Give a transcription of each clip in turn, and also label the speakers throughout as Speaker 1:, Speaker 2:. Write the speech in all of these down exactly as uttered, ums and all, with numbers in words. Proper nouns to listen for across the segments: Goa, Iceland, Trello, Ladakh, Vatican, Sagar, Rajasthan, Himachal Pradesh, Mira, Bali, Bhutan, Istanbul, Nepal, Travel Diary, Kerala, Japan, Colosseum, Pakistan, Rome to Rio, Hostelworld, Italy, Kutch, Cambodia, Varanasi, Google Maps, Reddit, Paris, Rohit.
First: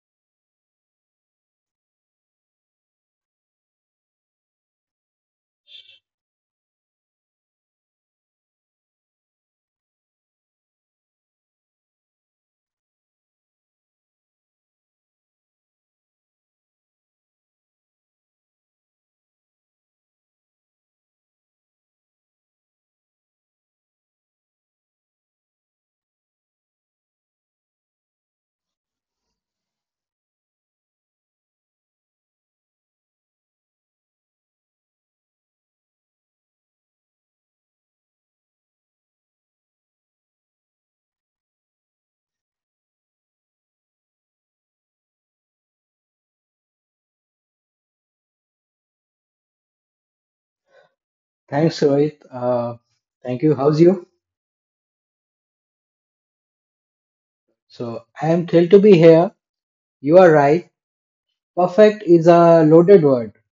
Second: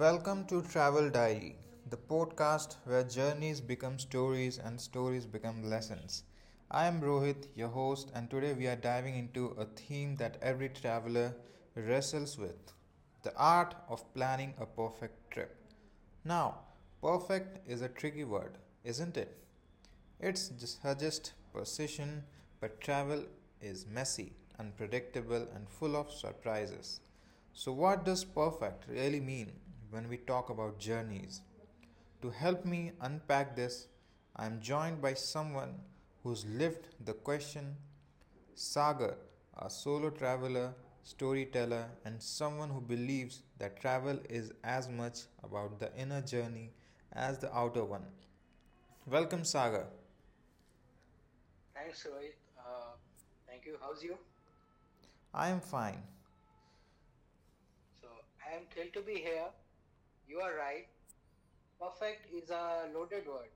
Speaker 1: Welcome to Travel Diary, the podcast where journeys become stories and stories become lessons. I am Rohit, your host, and today we are diving into a theme that every traveler wrestles with the art of planning a perfect trip. Now, perfect is a tricky word, isn't it? It's suggests precision, but travel is messy, unpredictable, and full of surprises. So, what does perfect really mean when we talk about journeys? To help me unpack this, I am joined by someone who's lived the question Sagar, a solo traveler, storyteller, and someone who believes that travel is as much about the inner journey as the outer one. Welcome, Sagar.
Speaker 2: Thanks,
Speaker 1: Thanks,
Speaker 2: Rohit. Uh,
Speaker 1: Uh,
Speaker 2: thank you. How's you?
Speaker 1: I am fine.
Speaker 2: So
Speaker 1: So
Speaker 2: I am
Speaker 1: I am
Speaker 2: thrilled to be here.
Speaker 1: here.
Speaker 2: You are
Speaker 1: You are
Speaker 2: right.
Speaker 1: right.
Speaker 2: Perfect is
Speaker 1: It's
Speaker 2: a
Speaker 1: a
Speaker 2: loaded
Speaker 1: loaded
Speaker 2: word.
Speaker 1: word.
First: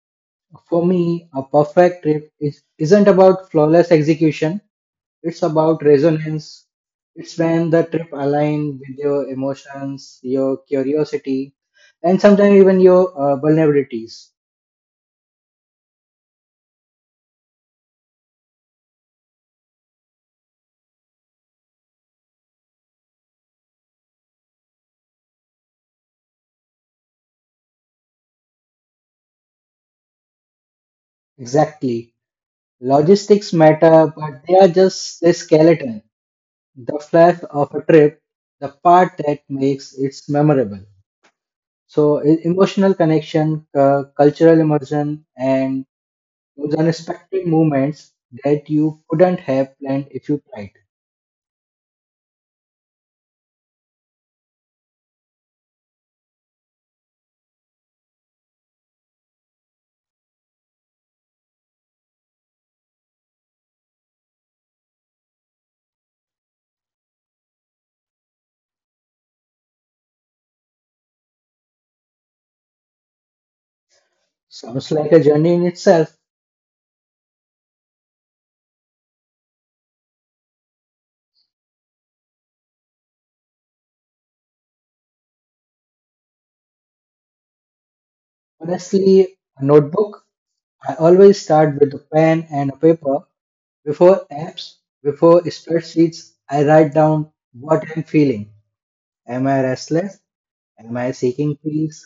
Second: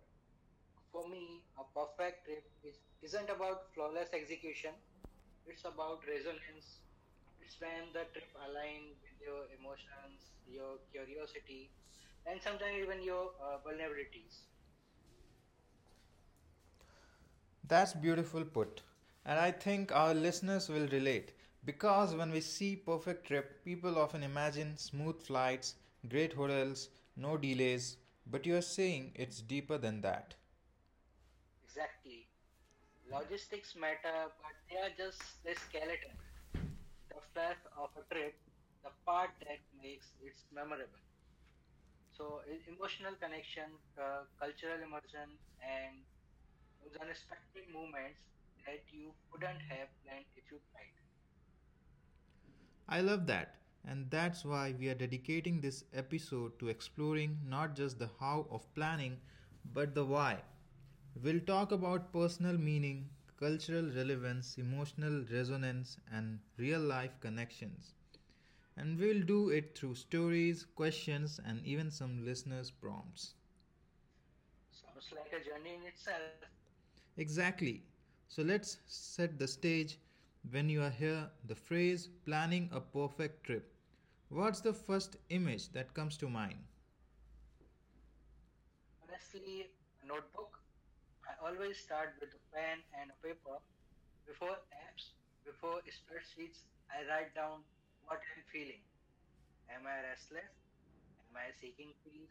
Speaker 2: For
Speaker 1: For
Speaker 2: me,
Speaker 1: me,
Speaker 2: a
Speaker 1: a
Speaker 2: perfect
Speaker 1: perfect
Speaker 2: trip is, isn't about flawless execution.
Speaker 1: execution.
Speaker 2: It's
Speaker 1: It's
Speaker 2: about
Speaker 1: about
Speaker 2: resonance.
Speaker 1: resonance.
Speaker 2: It's
Speaker 1: It's
Speaker 2: when the
Speaker 1: when
Speaker 2: trip aligns
Speaker 1: aligned
Speaker 2: with
Speaker 1: with
Speaker 2: your
Speaker 1: your
Speaker 2: emotions,
Speaker 1: emotions,
Speaker 2: your
Speaker 1: your
Speaker 2: curiosity, and sometimes even
Speaker 1: and
Speaker 2: your
Speaker 1: your
Speaker 2: uh,
Speaker 1: uh,
Speaker 2: vulnerabilities.
Speaker 1: vulnerabilities. That's beautiful put. And I think our listeners will relate because when we see perfect trip, people often imagine smooth flights, great hotels, no delays, but you're saying it's deeper than that.
Speaker 2: Exactly. Logistics
Speaker 1: Legs
Speaker 2: matter,
Speaker 1: matter,
Speaker 2: but
Speaker 1: but
Speaker 2: they are
Speaker 1: they are just
Speaker 2: just the
Speaker 1: the
Speaker 2: skeleton.
Speaker 1: skeleton,
Speaker 2: The
Speaker 1: the
Speaker 2: flash
Speaker 1: fluff
Speaker 2: of a
Speaker 1: of a
Speaker 2: trip,
Speaker 1: trip,
Speaker 2: the
Speaker 1: the
Speaker 2: part
Speaker 1: part
Speaker 2: that
Speaker 1: that
Speaker 2: makes
Speaker 1: makes
Speaker 2: it
Speaker 1: it
Speaker 2: memorable.
Speaker 1: memorable.
Speaker 2: So,
Speaker 1: So
Speaker 2: e- emotional
Speaker 1: emotional
Speaker 2: connection, cu-
Speaker 1: uh,
Speaker 2: cultural immersion, and
Speaker 1: and
Speaker 2: those unexpected moments that you couldn't
Speaker 1: don't
Speaker 2: have
Speaker 1: have
Speaker 2: planned if you tried.
Speaker 1: right. I love that, and that's why we are dedicating this episode to exploring not just the how of planning, but the why. We'll talk about personal meaning, cultural relevance, emotional resonance, and real life connections. And we'll do it through stories, questions, and even some listeners' prompts.
Speaker 2: Sounds like a journey in itself.
Speaker 1: Exactly. So let's set the stage. When you are here, the phrase planning a perfect trip. What's the first image that comes to mind?
Speaker 2: Honestly,
Speaker 1: Honestly,
Speaker 2: a notebook. I
Speaker 1: I
Speaker 2: always
Speaker 1: always
Speaker 2: start
Speaker 1: start
Speaker 2: with a
Speaker 1: with a
Speaker 2: pen
Speaker 1: plan
Speaker 2: and a paper. Before
Speaker 1: before
Speaker 2: apps,
Speaker 1: apps,
Speaker 2: before
Speaker 1: before it
Speaker 2: spreadsheets,
Speaker 1: starts.
Speaker 2: I
Speaker 1: I
Speaker 2: write
Speaker 1: write,
Speaker 2: down what I'm feeling. Am
Speaker 1: am
Speaker 2: I
Speaker 1: I
Speaker 2: restless?
Speaker 1: resting?
Speaker 2: Am I
Speaker 1: Am I sick?
Speaker 2: seeking peace?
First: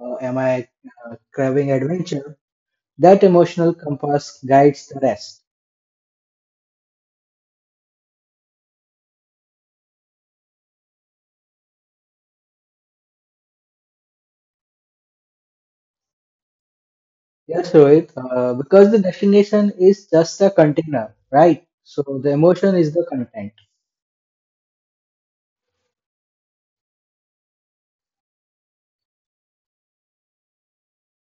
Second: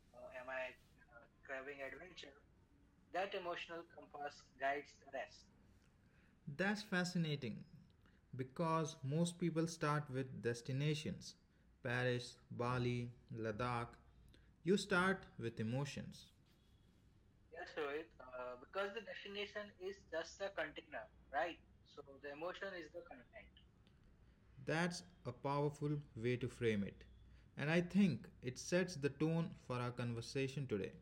Speaker 2: Or
Speaker 1: Or
Speaker 2: am
Speaker 1: am
Speaker 2: I
Speaker 1: I
Speaker 2: uh,
Speaker 1: uh,
Speaker 2: craving
Speaker 1: craving
Speaker 2: adventure?
Speaker 1: adventure?
Speaker 2: That
Speaker 1: That emotion
Speaker 2: emotional compass
Speaker 1: compass
Speaker 2: guides
Speaker 1: guides
Speaker 2: the
Speaker 1: the
Speaker 2: rest.
Speaker 1: rest. That's fascinating because most people start with destinations Paris, Bali, Ladakh. You start with emotions.
Speaker 2: Yes,
Speaker 1: Yes,
Speaker 2: Rohit,
Speaker 1: Rohit.
Speaker 2: uh,
Speaker 1: Uh,
Speaker 2: because the destination is just a container, right?
Speaker 1: right.
Speaker 2: So the emotion
Speaker 1: Emotion
Speaker 2: is the
Speaker 1: is the
Speaker 2: content.
Speaker 1: connection. That's a powerful way to frame it. And I think it sets the tone for our conversation today.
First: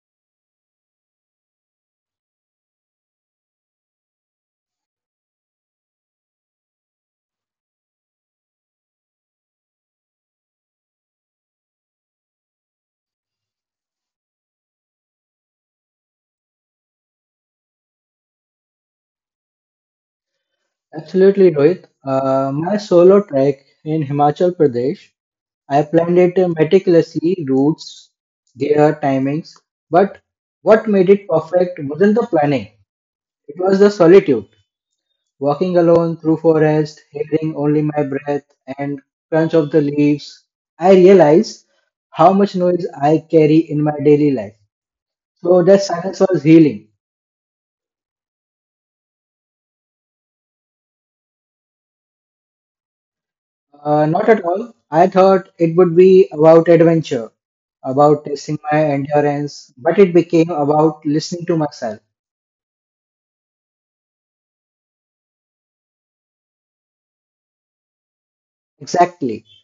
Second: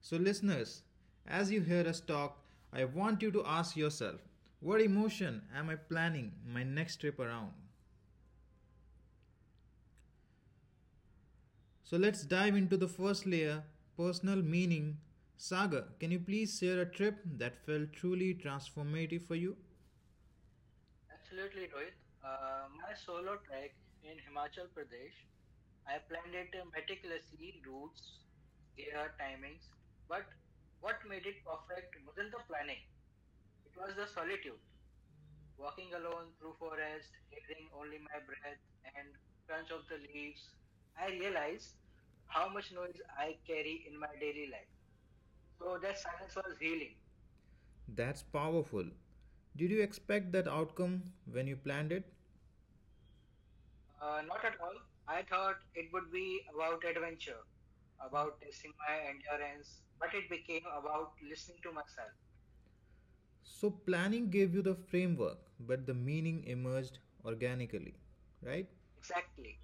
Speaker 1: So, listeners, as you hear us talk, I want you to ask yourself what emotion am I planning my next trip around? So let's dive into the first layer personal meaning. Saga, can you please share a trip that felt truly transformative for you?
Speaker 2: Absolutely, Rohit. Uh, my
Speaker 1: Um,
Speaker 2: solo trek in Himachal Pradesh, I
Speaker 1: I
Speaker 2: planned it meticulously, routes, gear, timings. But what
Speaker 1: what
Speaker 2: made
Speaker 1: we
Speaker 2: it perfect wasn't the
Speaker 1: were
Speaker 2: planning,
Speaker 1: planning.
Speaker 2: it was the solitude. Walking
Speaker 1: Working
Speaker 2: alone through
Speaker 1: for us,
Speaker 2: forest, hearing only my breath and crunch of the leaves, I
Speaker 1: I
Speaker 2: realized
Speaker 1: realized
Speaker 2: how
Speaker 1: how
Speaker 2: much
Speaker 1: much
Speaker 2: noise I
Speaker 1: I
Speaker 2: carry in
Speaker 1: carry
Speaker 2: my
Speaker 1: in my
Speaker 2: daily
Speaker 1: daily.
Speaker 2: life. So
Speaker 1: So
Speaker 2: that
Speaker 1: that
Speaker 2: silence
Speaker 1: silence
Speaker 2: was healing.
Speaker 1: That's powerful. Did you expect that outcome when you planned it?
Speaker 2: Uh,
Speaker 1: Uh,
Speaker 2: not
Speaker 1: not
Speaker 2: at
Speaker 1: at
Speaker 2: all.
Speaker 1: all.
Speaker 2: I
Speaker 1: I
Speaker 2: thought
Speaker 1: thought
Speaker 2: it would be about
Speaker 1: about
Speaker 2: adventure, about
Speaker 1: about
Speaker 2: testing
Speaker 1: testing
Speaker 2: my
Speaker 1: my
Speaker 2: endurance,
Speaker 1: endurance,
Speaker 2: but
Speaker 1: but
Speaker 2: it
Speaker 1: it
Speaker 2: became
Speaker 1: became
Speaker 2: about
Speaker 1: about
Speaker 2: listening to myself.
Speaker 1: So, planning gave you the framework, but the meaning emerged organically, right?
Speaker 2: Exactly.
Speaker 1: Exactly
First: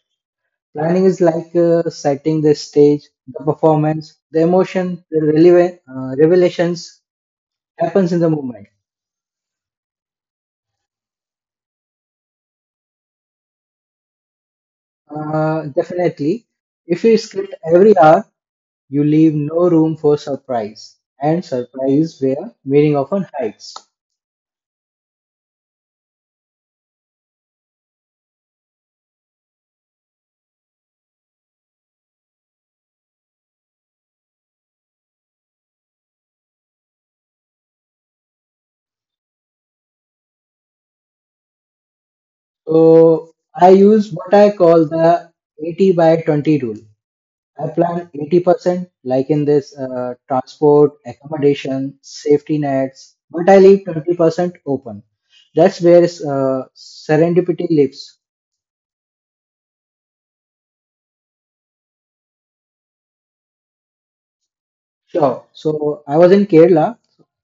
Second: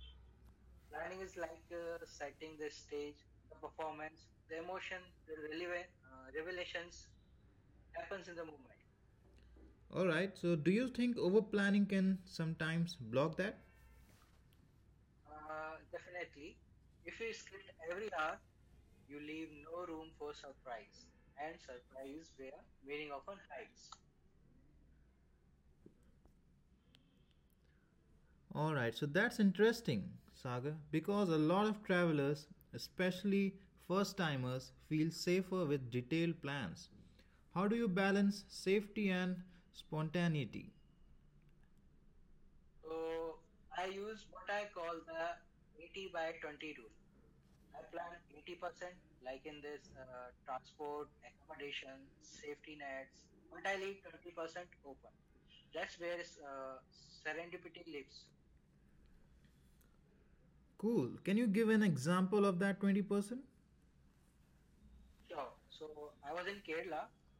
Speaker 2: Planning
Speaker 1: planning.
Speaker 2: is like uh, setting the stage, the performance, the emotion, the releva- uh, revelations happens in the moment.
Speaker 1: Alright, so do you think over planning can sometimes block that?
Speaker 2: Uh,
Speaker 1: Uh,
Speaker 2: definitely. If you script every hour, you leave no room for surprise, and surprise where meaning often hides.
Speaker 1: heights. Alright, so that's interesting, Sagar, because a lot of travelers, especially first timers, feel safer with detailed plans. How do you balance safety and spontaneity?
Speaker 2: So I use what I call the eighty by
Speaker 1: By
Speaker 2: twenty rule. I plan eighty percent, like in this uh,
Speaker 1: uh,
Speaker 2: transport, accommodation, safety nets, but I leave twenty percent open. That's where uh, serendipity lives.
Speaker 1: cool. Can you give an example of that twenty percent?
Speaker 2: Sure. So I was in Kerala.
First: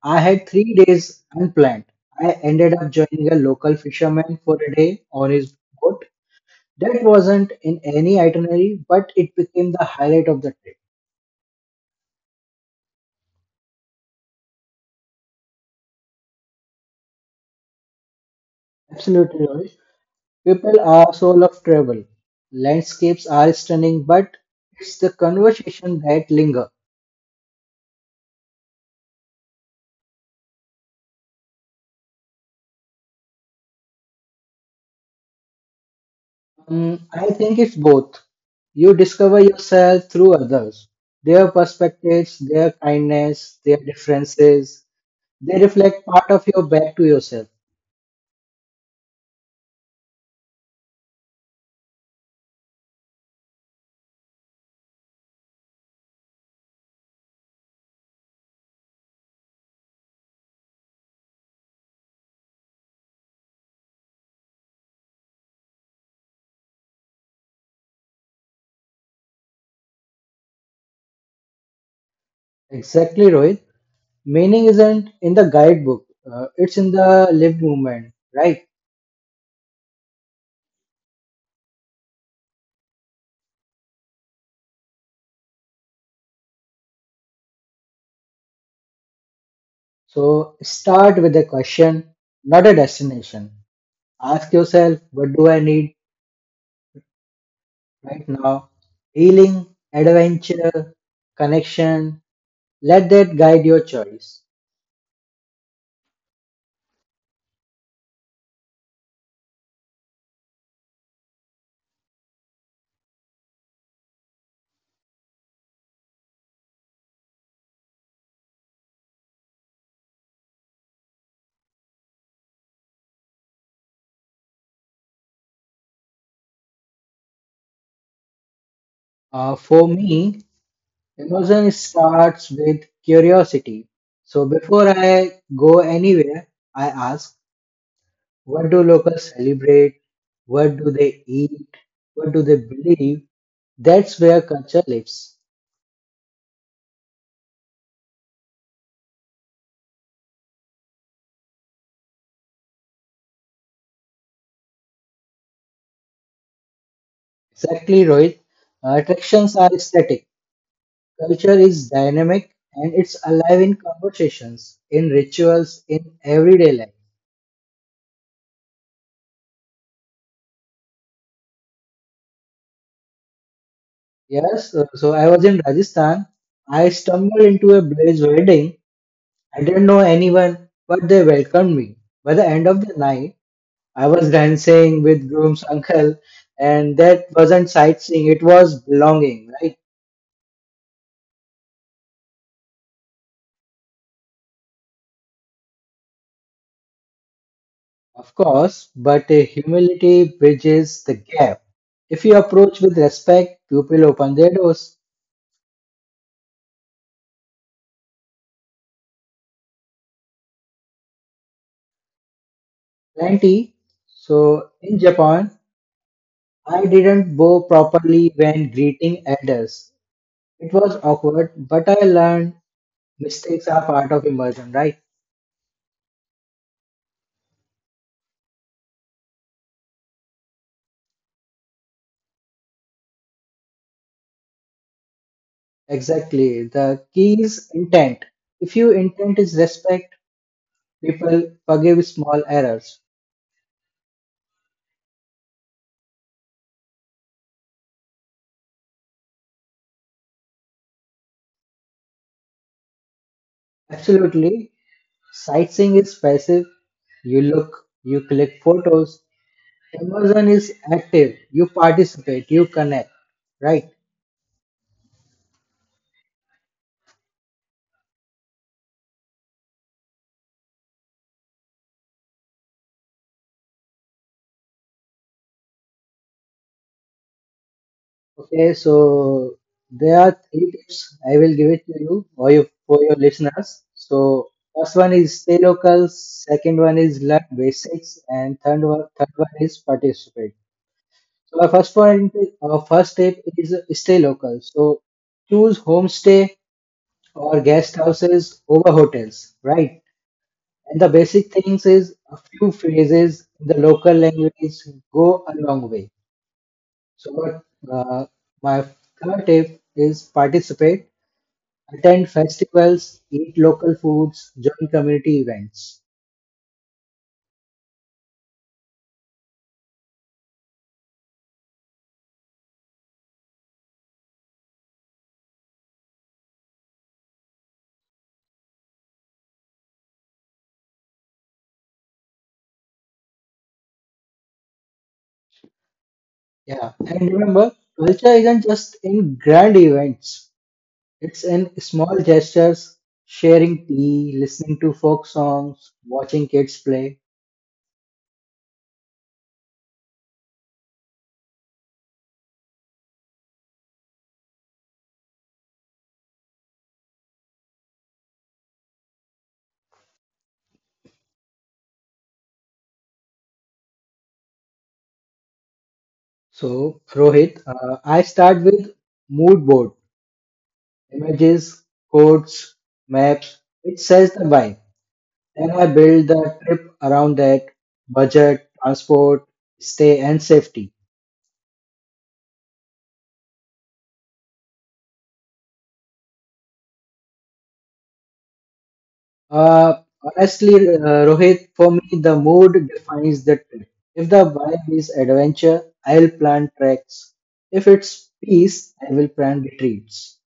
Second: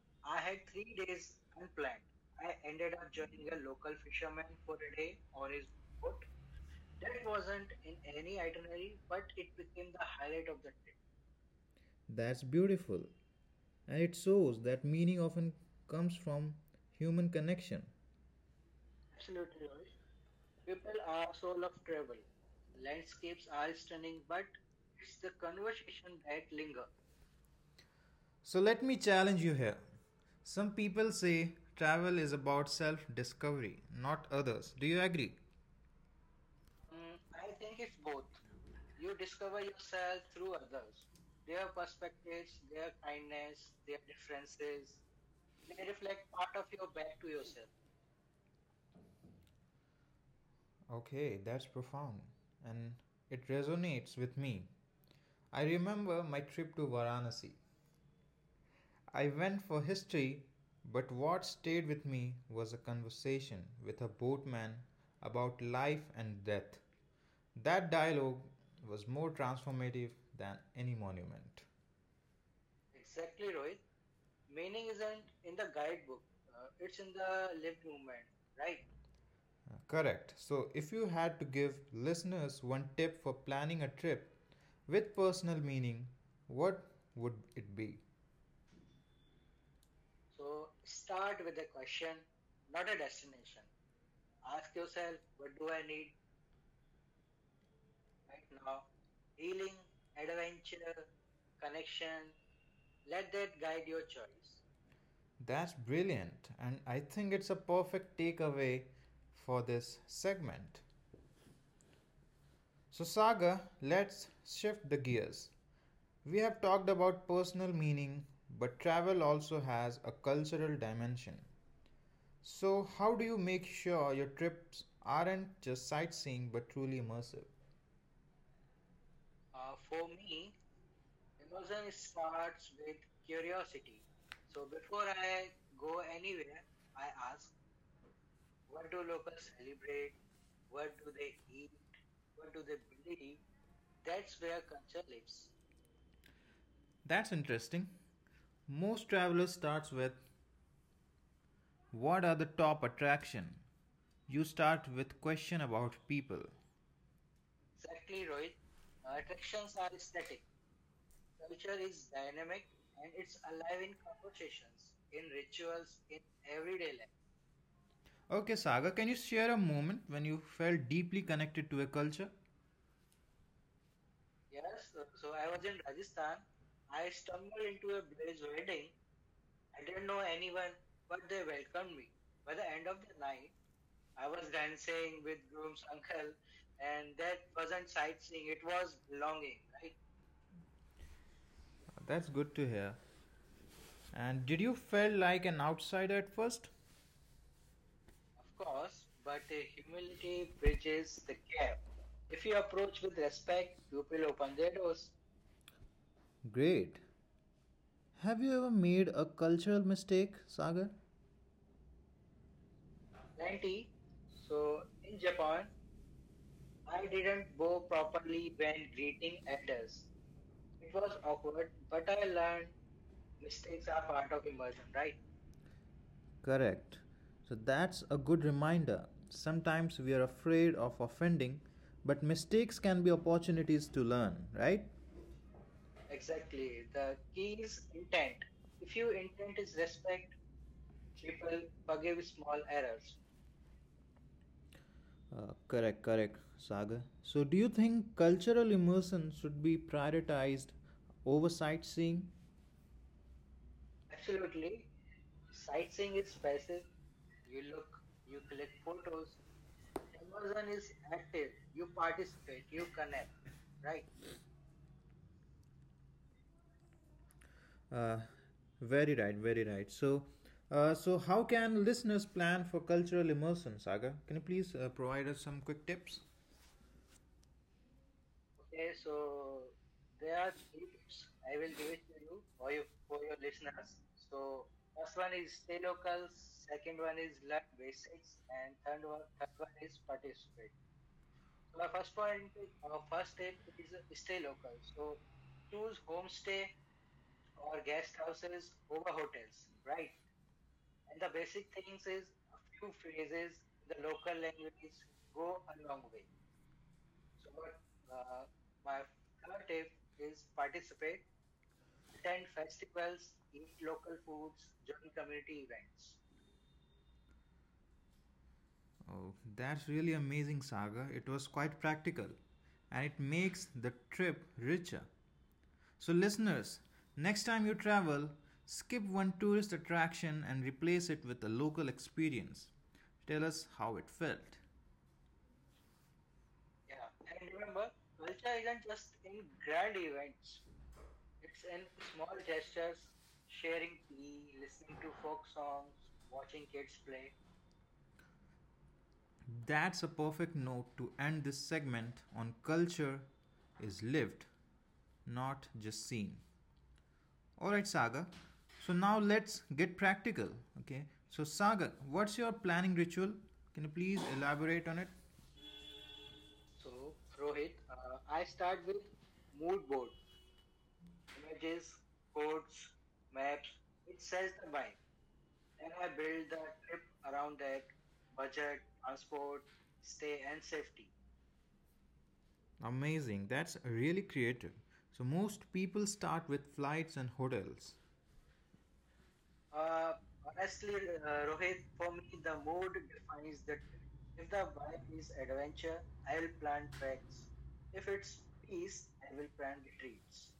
Speaker 2: I
Speaker 1: I
Speaker 2: had
Speaker 1: had
Speaker 2: three days unplanned. I
Speaker 1: I
Speaker 2: ended up
Speaker 1: ended up
Speaker 2: joining a local
Speaker 1: with a
Speaker 2: fisherman
Speaker 1: fisherman
Speaker 2: for a day on
Speaker 1: on
Speaker 2: his
Speaker 1: his
Speaker 2: boat.
Speaker 1: boat.
Speaker 2: That
Speaker 1: That was
Speaker 2: wasn't in any itinerary, but it became the
Speaker 1: in the
Speaker 2: highlight of
Speaker 1: highlight.
Speaker 2: the trip.
Speaker 1: That's beautiful. And it shows that meaning often comes from human connection.
Speaker 2: Absolutely, Rohit.
Speaker 1: Absolutely.
Speaker 2: People
Speaker 1: People,
Speaker 2: are soul of travel. Landscapes
Speaker 1: landscapes
Speaker 2: are
Speaker 1: are
Speaker 2: stunning, but it's the
Speaker 1: it's the
Speaker 2: conversation
Speaker 1: conversation
Speaker 2: that
Speaker 1: that
Speaker 2: linger.
Speaker 1: linger. So let me challenge you here. Some people say travel is about self discovery, not others. Do you agree?
Speaker 2: Um,
Speaker 1: Mm,
Speaker 2: I
Speaker 1: I
Speaker 2: think it's
Speaker 1: think it's
Speaker 2: both.
Speaker 1: both.
Speaker 2: You
Speaker 1: You
Speaker 2: discover
Speaker 1: discover
Speaker 2: yourself through others, their perspectives, their kindness, their differences. They reflect part of your back to yourself.
Speaker 1: Okay, that's profound. And it resonates with me. I remember my trip to Varanasi. I went for history, but what stayed with me was a conversation with a boatman about life and death. That dialogue was more transformative than any monument.
Speaker 2: Exactly, Rohit. Meaning isn't in the guidebook, uh,
Speaker 1: uh,
Speaker 2: it's in
Speaker 1: in the
Speaker 2: the lived
Speaker 1: lived
Speaker 2: movement,
Speaker 1: movement,
Speaker 2: right?
Speaker 1: right? Correct. So, if you had to give listeners one tip for planning a trip with personal meaning, what would it be?
Speaker 2: So start
Speaker 1: Start
Speaker 2: with a
Speaker 1: question.
Speaker 2: question, not a destination. Ask
Speaker 1: Ask
Speaker 2: yourself,
Speaker 1: yourself,
Speaker 2: what do
Speaker 1: what
Speaker 2: I
Speaker 1: do I
Speaker 2: need
Speaker 1: need
Speaker 2: right
Speaker 1: right
Speaker 2: now?
Speaker 1: now? Healing,
Speaker 2: Healing, adventure,
Speaker 1: adventure,
Speaker 2: connection.
Speaker 1: connection.
Speaker 2: Let
Speaker 1: Let
Speaker 2: that
Speaker 1: that
Speaker 2: guide
Speaker 1: guide
Speaker 2: your
Speaker 1: your
Speaker 2: choice.
Speaker 1: choice. That's brilliant, and I think it's a perfect takeaway for this segment. So, Saga, let's shift the gears. We have talked about personal meaning, but travel also has a cultural dimension. So, how do you make sure your trips aren't just sightseeing but truly immersive?
Speaker 2: Uh,
Speaker 1: Uh,
Speaker 2: for
Speaker 1: for
Speaker 2: me, emotion starts
Speaker 1: start,
Speaker 2: with curiosity. So before
Speaker 1: so
Speaker 2: I
Speaker 1: I,
Speaker 2: go anywhere, I
Speaker 1: I
Speaker 2: ask,
Speaker 1: ask,
Speaker 2: what do locals celebrate? What do they eat? What do they believe? That's where culture lives.
Speaker 1: that's interesting. Most travelers starts with what are the top attraction? You start with question about people.
Speaker 2: Exactly,
Speaker 1: Exactly,
Speaker 2: Rohit.
Speaker 1: Rohit.
Speaker 2: Attractions are static. Culture is dynamic and it's alive in conversations, in rituals, in everyday life.
Speaker 1: Okay, Saga, can you share a moment when you felt deeply connected to a culture?
Speaker 2: Yes, so so I was in Rajasthan.
Speaker 1: Pakistan.
Speaker 2: I stumbled into a village wedding. I didn't know
Speaker 1: No, any.
Speaker 2: anyone, but they welcomed me. By the
Speaker 1: By the
Speaker 2: end of
Speaker 1: end
Speaker 2: the
Speaker 1: of the
Speaker 2: night,
Speaker 1: night,
Speaker 2: I was dancing with groom's uncle, and
Speaker 1: and
Speaker 2: that wasn't sightseeing, it was belonging, right?
Speaker 1: that's good to hear. And did you feel like an outsider at first?
Speaker 2: Of
Speaker 1: Of
Speaker 2: course,
Speaker 1: course,
Speaker 2: but
Speaker 1: but
Speaker 2: a
Speaker 1: uh,
Speaker 2: humility
Speaker 1: humility
Speaker 2: bridges the
Speaker 1: bridges the
Speaker 2: gap.
Speaker 1: gap.
Speaker 2: If you
Speaker 1: If you
Speaker 2: approach with
Speaker 1: approach with
Speaker 2: respect,
Speaker 1: respect, you
Speaker 2: people
Speaker 1: will
Speaker 2: open their
Speaker 1: open their
Speaker 2: doors.
Speaker 1: doors. Great. Have you ever made a cultural mistake, Sagar?
Speaker 2: Plenty.
Speaker 1: ninety.
Speaker 2: So
Speaker 1: So,
Speaker 2: in
Speaker 1: in
Speaker 2: Japan,
Speaker 1: Japan,
Speaker 2: I
Speaker 1: I
Speaker 2: didn't
Speaker 1: didn't
Speaker 2: bow
Speaker 1: bow
Speaker 2: properly
Speaker 1: properly
Speaker 2: when
Speaker 1: when
Speaker 2: greeting
Speaker 1: greeting
Speaker 2: elders.
Speaker 1: elders.
Speaker 2: It
Speaker 1: It
Speaker 2: was
Speaker 1: was
Speaker 2: awkward,
Speaker 1: awkward,
Speaker 2: but I
Speaker 1: but I
Speaker 2: learned
Speaker 1: learned
Speaker 2: mistakes are
Speaker 1: mistakes are
Speaker 2: part of
Speaker 1: part of
Speaker 2: immersion,
Speaker 1: immersion,
Speaker 2: right?
Speaker 1: right? Correct. So that's a good reminder. Sometimes we are afraid of offending, but mistakes can be opportunities to learn, right?
Speaker 2: Exactly.
Speaker 1: Exactly.
Speaker 2: The
Speaker 1: The
Speaker 2: key
Speaker 1: key
Speaker 2: is
Speaker 1: is
Speaker 2: intent.
Speaker 1: intent.
Speaker 2: If
Speaker 1: If
Speaker 2: your
Speaker 1: you in-
Speaker 2: intent is respect,
Speaker 1: respect,
Speaker 2: people
Speaker 1: people
Speaker 2: forgive
Speaker 1: forgive
Speaker 2: small
Speaker 1: small
Speaker 2: errors.
Speaker 1: errors. Uh, correct, correct, Sagar. So, do you think cultural immersion should be prioritized over sightseeing?
Speaker 2: Absolutely.
Speaker 1: Absolutely.
Speaker 2: Sightseeing
Speaker 1: Sightseeing
Speaker 2: is
Speaker 1: is
Speaker 2: passive.
Speaker 1: passive.
Speaker 2: You look, you click photos. Immersion
Speaker 1: Immersion
Speaker 2: is
Speaker 1: is
Speaker 2: active.
Speaker 1: active.
Speaker 2: You
Speaker 1: You
Speaker 2: participate,
Speaker 1: participate
Speaker 2: you
Speaker 1: you
Speaker 2: connect.
Speaker 1: connect
Speaker 2: Right.
Speaker 1: right Uh, very right, very right. So, uh, so how can listeners plan for cultural immersion, Saga? Can you please uh, provide us some quick tips?
Speaker 2: Okay.
Speaker 1: Okay
Speaker 2: So
Speaker 1: so
Speaker 2: there are
Speaker 1: there are
Speaker 2: three tips.
Speaker 1: tips
Speaker 2: I will
Speaker 1: I will
Speaker 2: give it to you or you, for your listeners. So first one
Speaker 1: first one
Speaker 2: is
Speaker 1: is
Speaker 2: stay local. Second one is learn basics, and
Speaker 1: and
Speaker 2: third
Speaker 1: third
Speaker 2: one,
Speaker 1: one
Speaker 2: third one is participate. So our first
Speaker 1: first
Speaker 2: point,
Speaker 1: one
Speaker 2: our
Speaker 1: of
Speaker 2: first tip is stay local. So choose
Speaker 1: two
Speaker 2: homestay or
Speaker 1: or
Speaker 2: guest
Speaker 1: guest houses
Speaker 2: houses over hotels, right?
Speaker 1: right
Speaker 2: And the basic things is a few phrases in the local language go a
Speaker 1: go
Speaker 2: long
Speaker 1: along
Speaker 2: way. So
Speaker 1: so
Speaker 2: what uh,
Speaker 1: uh,
Speaker 2: my
Speaker 1: my
Speaker 2: third tip
Speaker 1: third
Speaker 2: is participate, attend
Speaker 1: attend
Speaker 2: festivals, eat local foods, join community events.
Speaker 1: oh, that's really amazing, Saga. It was quite practical and it makes the trip richer. So, listeners, next time you travel, skip one tourist attraction and replace it with a local experience. Tell us how it felt.
Speaker 2: Yeah, and
Speaker 1: Yeah,
Speaker 2: remember, culture isn't just in grand
Speaker 1: grand
Speaker 2: events.
Speaker 1: events.
Speaker 2: It's
Speaker 1: It's
Speaker 2: in
Speaker 1: in
Speaker 2: small
Speaker 1: small
Speaker 2: gestures, sharing
Speaker 1: sharing
Speaker 2: tea, listening to folk
Speaker 1: songs,
Speaker 2: songs, watching
Speaker 1: watching.
Speaker 2: kids play.
Speaker 1: That's a perfect note to end this segment on culture is lived, not just seen. All right, Sagar. So now let's get practical. Okay. So Sagar, what's your planning ritual? Can you please elaborate on it? So,
Speaker 2: So, Rohit,
Speaker 1: Rohit,
Speaker 2: uh,
Speaker 1: uh,
Speaker 2: I
Speaker 1: I
Speaker 2: start
Speaker 1: start with
Speaker 2: with mood
Speaker 1: mood
Speaker 2: board, images, quotes, maps.
Speaker 1: maps
Speaker 2: It says the vibe. Then I build the trip around
Speaker 1: around.
Speaker 2: that budget, transport, stay, and safety.
Speaker 1: Amazing. That's really creative. So most people start with flights and hotels.
Speaker 2: Uh,
Speaker 1: Uh,
Speaker 2: honestly, uh,
Speaker 1: uh,
Speaker 2: Rohit,
Speaker 1: Rohit
Speaker 2: for me, the mood defines the
Speaker 1: finds
Speaker 2: trip. If the
Speaker 1: if the
Speaker 2: vibe
Speaker 1: vibe
Speaker 2: is
Speaker 1: is
Speaker 2: adventure,
Speaker 1: adventure,
Speaker 2: I'll
Speaker 1: I'll
Speaker 2: plan
Speaker 1: plan
Speaker 2: treks.
Speaker 1: tracks.
Speaker 2: If
Speaker 1: If
Speaker 2: it's
Speaker 1: it's
Speaker 2: peace, I will plan
Speaker 1: planned
Speaker 2: retreats.
Speaker 1: retreats.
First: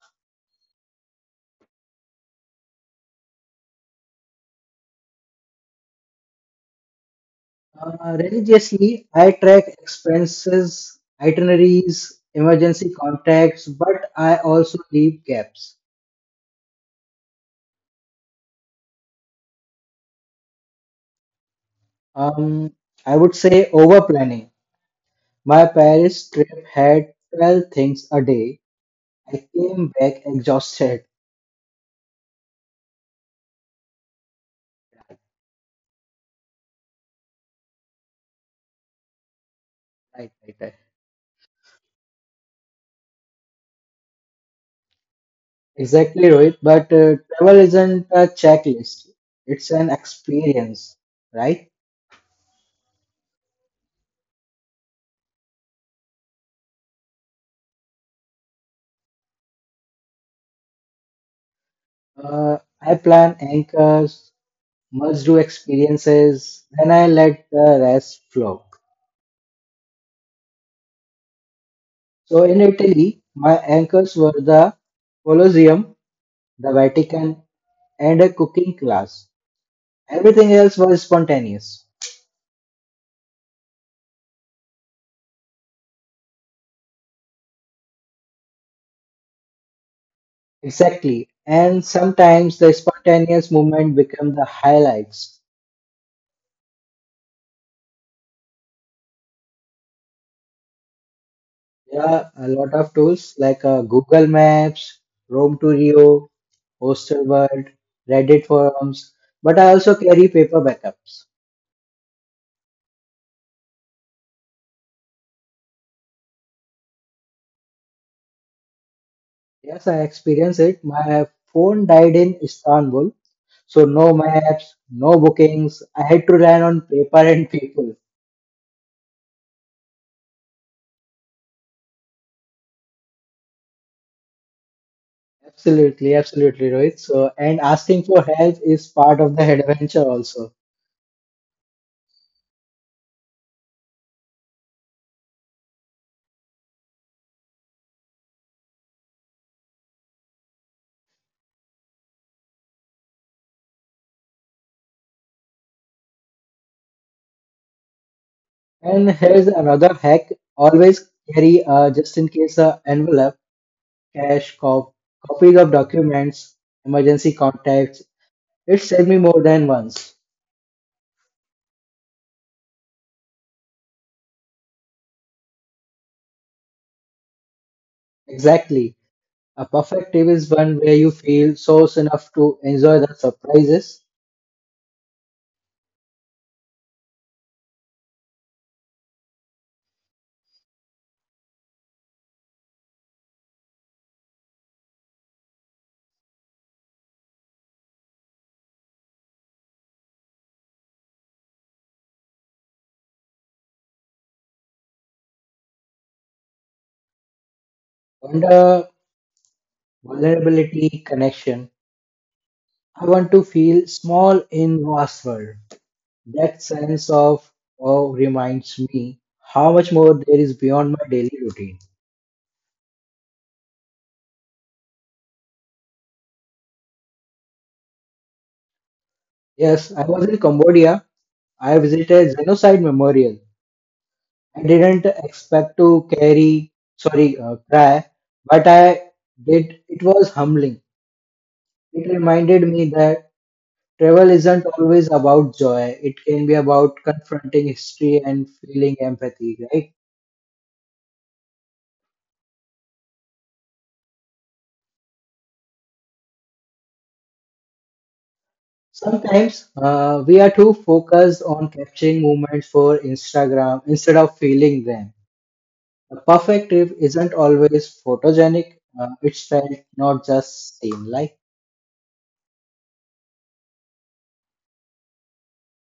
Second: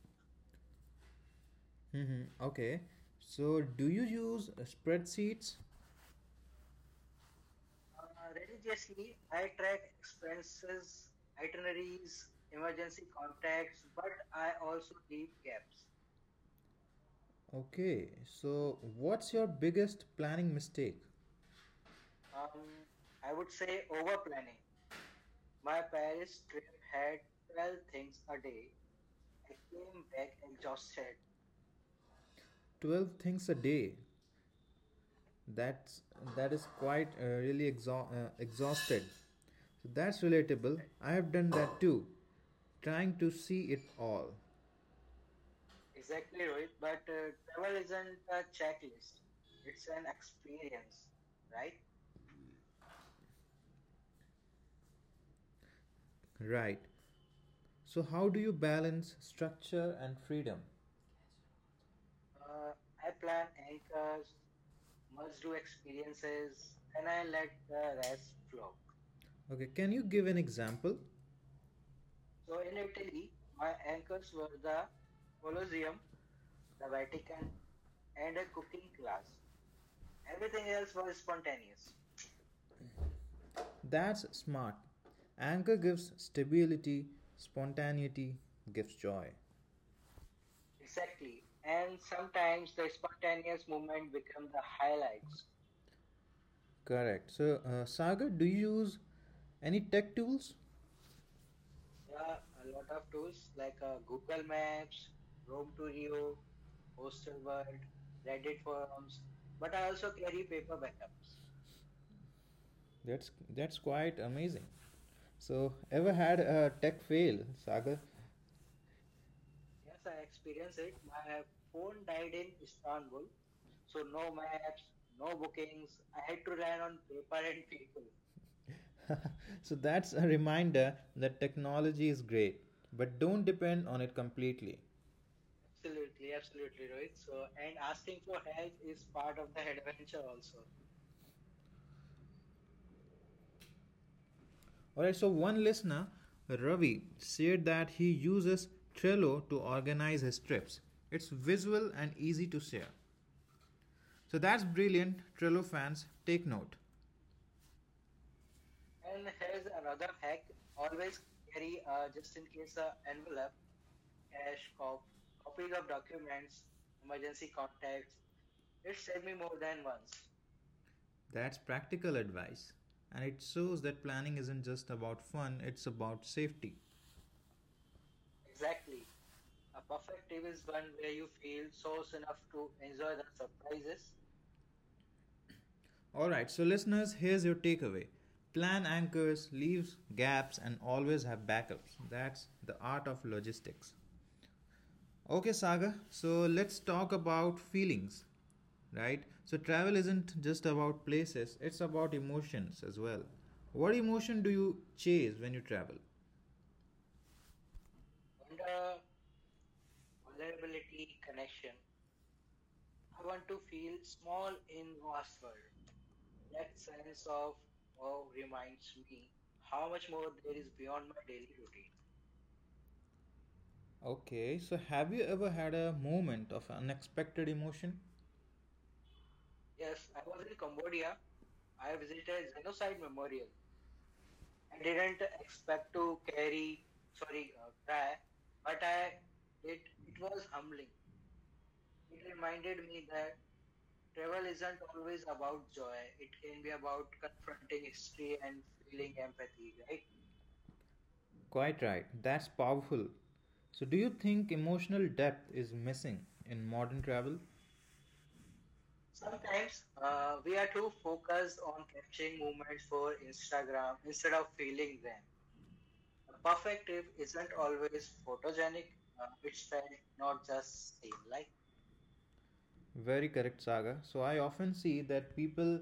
Speaker 1: Hmm. Okay. So, do you use uh, spreadsheets?
Speaker 2: Uh,
Speaker 1: Uh,
Speaker 2: religiously,
Speaker 1: religiously,
Speaker 2: I
Speaker 1: I
Speaker 2: track
Speaker 1: track expenses,
Speaker 2: expenses, itineraries, emergency
Speaker 1: emergency
Speaker 2: contacts,
Speaker 1: contacts,
Speaker 2: but
Speaker 1: but
Speaker 2: I
Speaker 1: I
Speaker 2: also
Speaker 1: also
Speaker 2: leave
Speaker 1: keep
Speaker 2: gaps.
Speaker 1: gaps. Okay. So, what's your biggest planning mistake? Um,
Speaker 2: Um, I
Speaker 1: I
Speaker 2: would
Speaker 1: would
Speaker 2: say
Speaker 1: say
Speaker 2: over
Speaker 1: over
Speaker 2: planning.
Speaker 1: planning.
Speaker 2: My
Speaker 1: My
Speaker 2: Paris
Speaker 1: Paris
Speaker 2: trip
Speaker 1: trip
Speaker 2: had
Speaker 1: had
Speaker 2: twelve
Speaker 1: twelve
Speaker 2: things a
Speaker 1: things a
Speaker 2: day.
Speaker 1: day.
Speaker 2: I
Speaker 1: I
Speaker 2: came
Speaker 1: came
Speaker 2: back
Speaker 1: back
Speaker 2: exhausted.
Speaker 1: exhausted. twelve things a day. That's that is quite uh, really exha- uh, exhausted. So that's
Speaker 2: Right, right, right.
Speaker 1: relatable. I have done that too, trying to see it all.
Speaker 2: Exactly,
Speaker 1: Exactly,
Speaker 2: Rohit.
Speaker 1: Rohit.
Speaker 2: But
Speaker 1: But
Speaker 2: uh,
Speaker 1: uh,
Speaker 2: travel
Speaker 1: travel
Speaker 2: isn't
Speaker 1: isn't
Speaker 2: a
Speaker 1: a
Speaker 2: checklist,
Speaker 1: checklist,
Speaker 2: it's an
Speaker 1: it's an
Speaker 2: experience,
Speaker 1: experience,
Speaker 2: right?
Speaker 1: right? Right. So how do you balance structure and freedom?
Speaker 2: Uh,
Speaker 1: Uh,
Speaker 2: I
Speaker 1: I
Speaker 2: plan
Speaker 1: plan
Speaker 2: anchors,
Speaker 1: because
Speaker 2: must do experiences, then I
Speaker 1: and I
Speaker 2: let
Speaker 1: let
Speaker 2: the
Speaker 1: the
Speaker 2: rest
Speaker 1: rest
Speaker 2: flow.
Speaker 1: flow. Okay, can you give an example?
Speaker 2: So in Italy, my
Speaker 1: My
Speaker 2: anchors were the Colosseum, the Vatican, and a cooking
Speaker 1: glass.
Speaker 2: class. Everything
Speaker 1: Everything
Speaker 2: else
Speaker 1: else
Speaker 2: was spontaneous.
Speaker 1: spontaneous. That's smart. Anger gives stability, spontaneity gives joy.
Speaker 2: Exactly. And
Speaker 1: And
Speaker 2: sometimes the
Speaker 1: sometimes the
Speaker 2: spontaneous
Speaker 1: spontaneous
Speaker 2: movement
Speaker 1: movement
Speaker 2: become the
Speaker 1: becomes the
Speaker 2: highlights.
Speaker 1: highlights. Correct. So, uh, Sagar, do you use any tech tools?
Speaker 2: There are
Speaker 1: Yeah,
Speaker 2: a lot of tools like
Speaker 1: like
Speaker 2: uh,
Speaker 1: uh,
Speaker 2: Google
Speaker 1: Google
Speaker 2: Maps,
Speaker 1: Maps,
Speaker 2: Rome to Rio,
Speaker 1: Road World,
Speaker 2: Hostelworld, Reddit
Speaker 1: Reddit
Speaker 2: forums,
Speaker 1: forums.
Speaker 2: but I
Speaker 1: But I
Speaker 2: also
Speaker 1: also
Speaker 2: carry paper backups.
Speaker 1: that's that's quite amazing. So, ever had a tech fail, Sagar?
Speaker 2: Yes, I
Speaker 1: Yes, I
Speaker 2: experienced
Speaker 1: ex-
Speaker 2: it. My phone died in Istanbul, so no maps, no bookings. I had to rely on
Speaker 1: ran on
Speaker 2: paper and
Speaker 1: parent
Speaker 2: people.
Speaker 1: people. So that's a reminder that technology is great, but don't depend on it completely.
Speaker 2: Absolutely, absolutely, Rohit. So, and
Speaker 1: And
Speaker 2: asking
Speaker 1: ask
Speaker 2: for
Speaker 1: the
Speaker 2: help is part of the adventure
Speaker 1: teacher
Speaker 2: also.
Speaker 1: also. Alright, so one listener, Ravi, said that he uses Trello to organize his trips. It's visual and easy to share. So that's brilliant. Trello fans, take note.
Speaker 2: And here's
Speaker 1: And
Speaker 2: another hack: always carry a
Speaker 1: uh,
Speaker 2: just-in-case a envelope, cash,
Speaker 1: cash
Speaker 2: cop,
Speaker 1: cop-
Speaker 2: copies of
Speaker 1: copies,
Speaker 2: documents, emergency contacts.
Speaker 1: contact.
Speaker 2: It saved me more than once.
Speaker 1: That's practical advice. And it shows that planning isn't just about fun, it's about safety.
Speaker 2: Exactly. A perfect trip is one where you feel source enough to enjoy the surprises,
Speaker 1: Alright, so listeners, here's your takeaway plan anchors, leaves gaps, and always have backups. That's the art of logistics. Okay, Saga. So let's talk about feelings, right? So travel isn't just about places, it's about emotions as well. What emotion do you chase when you travel?
Speaker 2: wonder, vulnerability, connection. I want to feel small in vast
Speaker 1: Was
Speaker 2: world. That sense
Speaker 1: less
Speaker 2: of
Speaker 1: of
Speaker 2: awe
Speaker 1: oh,
Speaker 2: reminds me how
Speaker 1: how
Speaker 2: much
Speaker 1: much
Speaker 2: more there is beyond my daily routine.
Speaker 1: routine. Okay, so have you ever had a moment of unexpected emotion?
Speaker 2: Yes, I was in Cambodia. I visited genocide memorial. I
Speaker 1: I
Speaker 2: didn't
Speaker 1: didn't
Speaker 2: expect
Speaker 1: expect
Speaker 2: to
Speaker 1: to
Speaker 2: carry,
Speaker 1: carry
Speaker 2: sorry, uh, cry,
Speaker 1: that,
Speaker 2: but
Speaker 1: but
Speaker 2: I
Speaker 1: I
Speaker 2: did. It was humbling. It reminded me
Speaker 1: think
Speaker 2: that
Speaker 1: that
Speaker 2: travel isn't always about
Speaker 1: joy,
Speaker 2: joy. It can be about confronting
Speaker 1: being
Speaker 2: history
Speaker 1: history,
Speaker 2: and
Speaker 1: and
Speaker 2: feeling
Speaker 1: being
Speaker 2: empathy,
Speaker 1: empathy,
Speaker 2: right?
Speaker 1: right? Quite right. That's powerful. So, do you think emotional depth is missing in modern travel?
Speaker 2: Sometimes
Speaker 1: Sometimes
Speaker 2: uh,
Speaker 1: uh,
Speaker 2: we are
Speaker 1: we are
Speaker 2: too
Speaker 1: too
Speaker 2: focused
Speaker 1: focused
Speaker 2: on
Speaker 1: on
Speaker 2: capturing
Speaker 1: capturing
Speaker 2: moments
Speaker 1: moments
Speaker 2: for
Speaker 1: for
Speaker 2: Instagram
Speaker 1: Instagram
Speaker 2: instead
Speaker 1: instead
Speaker 2: of
Speaker 1: of
Speaker 2: feeling
Speaker 1: feeling
Speaker 2: them.
Speaker 1: them.
Speaker 2: A
Speaker 1: A
Speaker 2: perfect
Speaker 1: perfect
Speaker 2: trip
Speaker 1: trip
Speaker 2: isn't
Speaker 1: isn't
Speaker 2: always
Speaker 1: always
Speaker 2: photogenic.
Speaker 1: photogenic,
Speaker 2: Uh,
Speaker 1: uh,
Speaker 2: it's
Speaker 1: it's
Speaker 2: felt,
Speaker 1: felt,
Speaker 2: not
Speaker 1: not
Speaker 2: just
Speaker 1: just
Speaker 2: seen.
Speaker 1: seen.
Speaker 2: Like
Speaker 1: Like very correct, Saga. So I often see that people,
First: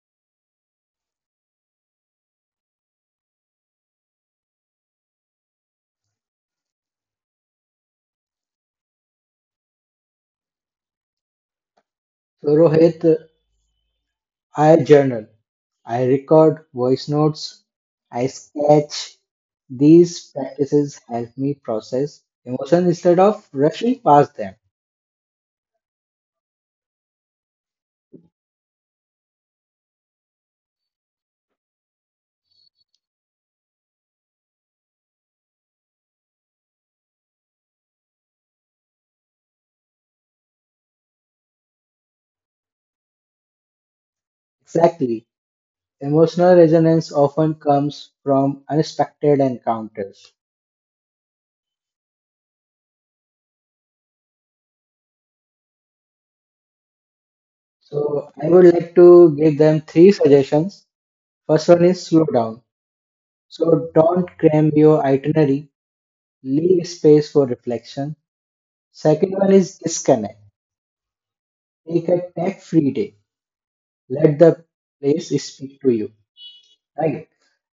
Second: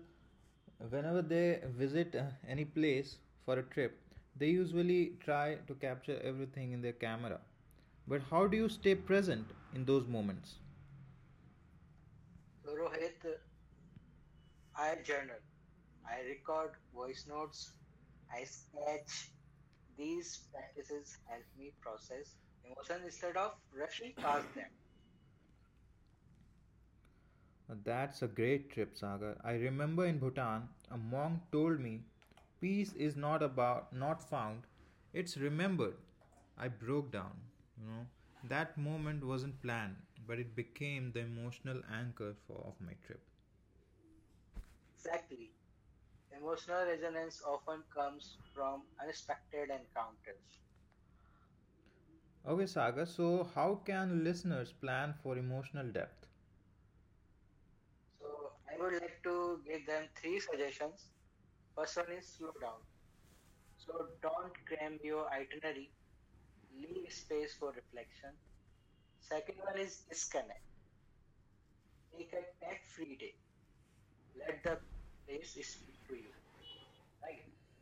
Speaker 1: whenever they visit uh, any place for a trip, they usually try to capture everything in their camera. But how do you stay present in those moments?
Speaker 2: so, Rohit,
Speaker 1: Rohit,
Speaker 2: I
Speaker 1: I
Speaker 2: journal,
Speaker 1: journal.
Speaker 2: I
Speaker 1: I
Speaker 2: record
Speaker 1: record
Speaker 2: voice
Speaker 1: voice
Speaker 2: notes,
Speaker 1: notes.
Speaker 2: I
Speaker 1: I
Speaker 2: sketch.
Speaker 1: sketch.
Speaker 2: These
Speaker 1: These
Speaker 2: practices
Speaker 1: practices
Speaker 2: help
Speaker 1: help
Speaker 2: me
Speaker 1: me
Speaker 2: process
Speaker 1: process
Speaker 2: emotion
Speaker 1: emotions
Speaker 2: instead
Speaker 1: instead
Speaker 2: of
Speaker 1: of
Speaker 2: rushing
Speaker 1: rushing
Speaker 2: past
Speaker 1: past
Speaker 2: them.
Speaker 1: them. That's a great trip, Sagar. I remember in Bhutan, a monk told me, "Peace is not about not found, it's remembered." I broke down, you know. That moment wasn't planned, but it became the emotional anchor for of my trip.
Speaker 2: Exactly.
Speaker 1: Exactly.
Speaker 2: Emotional
Speaker 1: Emotional
Speaker 2: resonance
Speaker 1: resonance
Speaker 2: often
Speaker 1: often
Speaker 2: comes
Speaker 1: comes
Speaker 2: from
Speaker 1: from
Speaker 2: unexpected
Speaker 1: unexpected encounters.
Speaker 2: encounters.
Speaker 1: Okay, Sagar, so how can listeners plan for emotional depth?
Speaker 2: So
Speaker 1: So
Speaker 2: I
Speaker 1: I
Speaker 2: would
Speaker 1: would
Speaker 2: like
Speaker 1: like
Speaker 2: to
Speaker 1: to
Speaker 2: give
Speaker 1: give
Speaker 2: them
Speaker 1: them
Speaker 2: three
Speaker 1: three suggestions.
Speaker 2: suggestions. First one
Speaker 1: First one
Speaker 2: is
Speaker 1: is
Speaker 2: slow
Speaker 1: slow
Speaker 2: down.
Speaker 1: down.
Speaker 2: So
Speaker 1: So
Speaker 2: don't
Speaker 1: don't
Speaker 2: cram
Speaker 1: cram
Speaker 2: your
Speaker 1: your
Speaker 2: itinerary,
Speaker 1: itinerary,
Speaker 2: leave
Speaker 1: leave
Speaker 2: space for
Speaker 1: space for
Speaker 2: reflection.
Speaker 1: reflection.
Speaker 2: Second
Speaker 1: Second
Speaker 2: one
Speaker 1: one
Speaker 2: is
Speaker 1: is
Speaker 2: disconnect.
Speaker 1: disconnect.
Speaker 2: Take a tech
Speaker 1: Next,
Speaker 2: free day. Let
Speaker 1: let
Speaker 2: the
Speaker 1: the
Speaker 2: place
Speaker 1: place
Speaker 2: speak
Speaker 1: speak
Speaker 2: to
Speaker 1: to
Speaker 2: you.
Speaker 1: you.
Speaker 2: Right.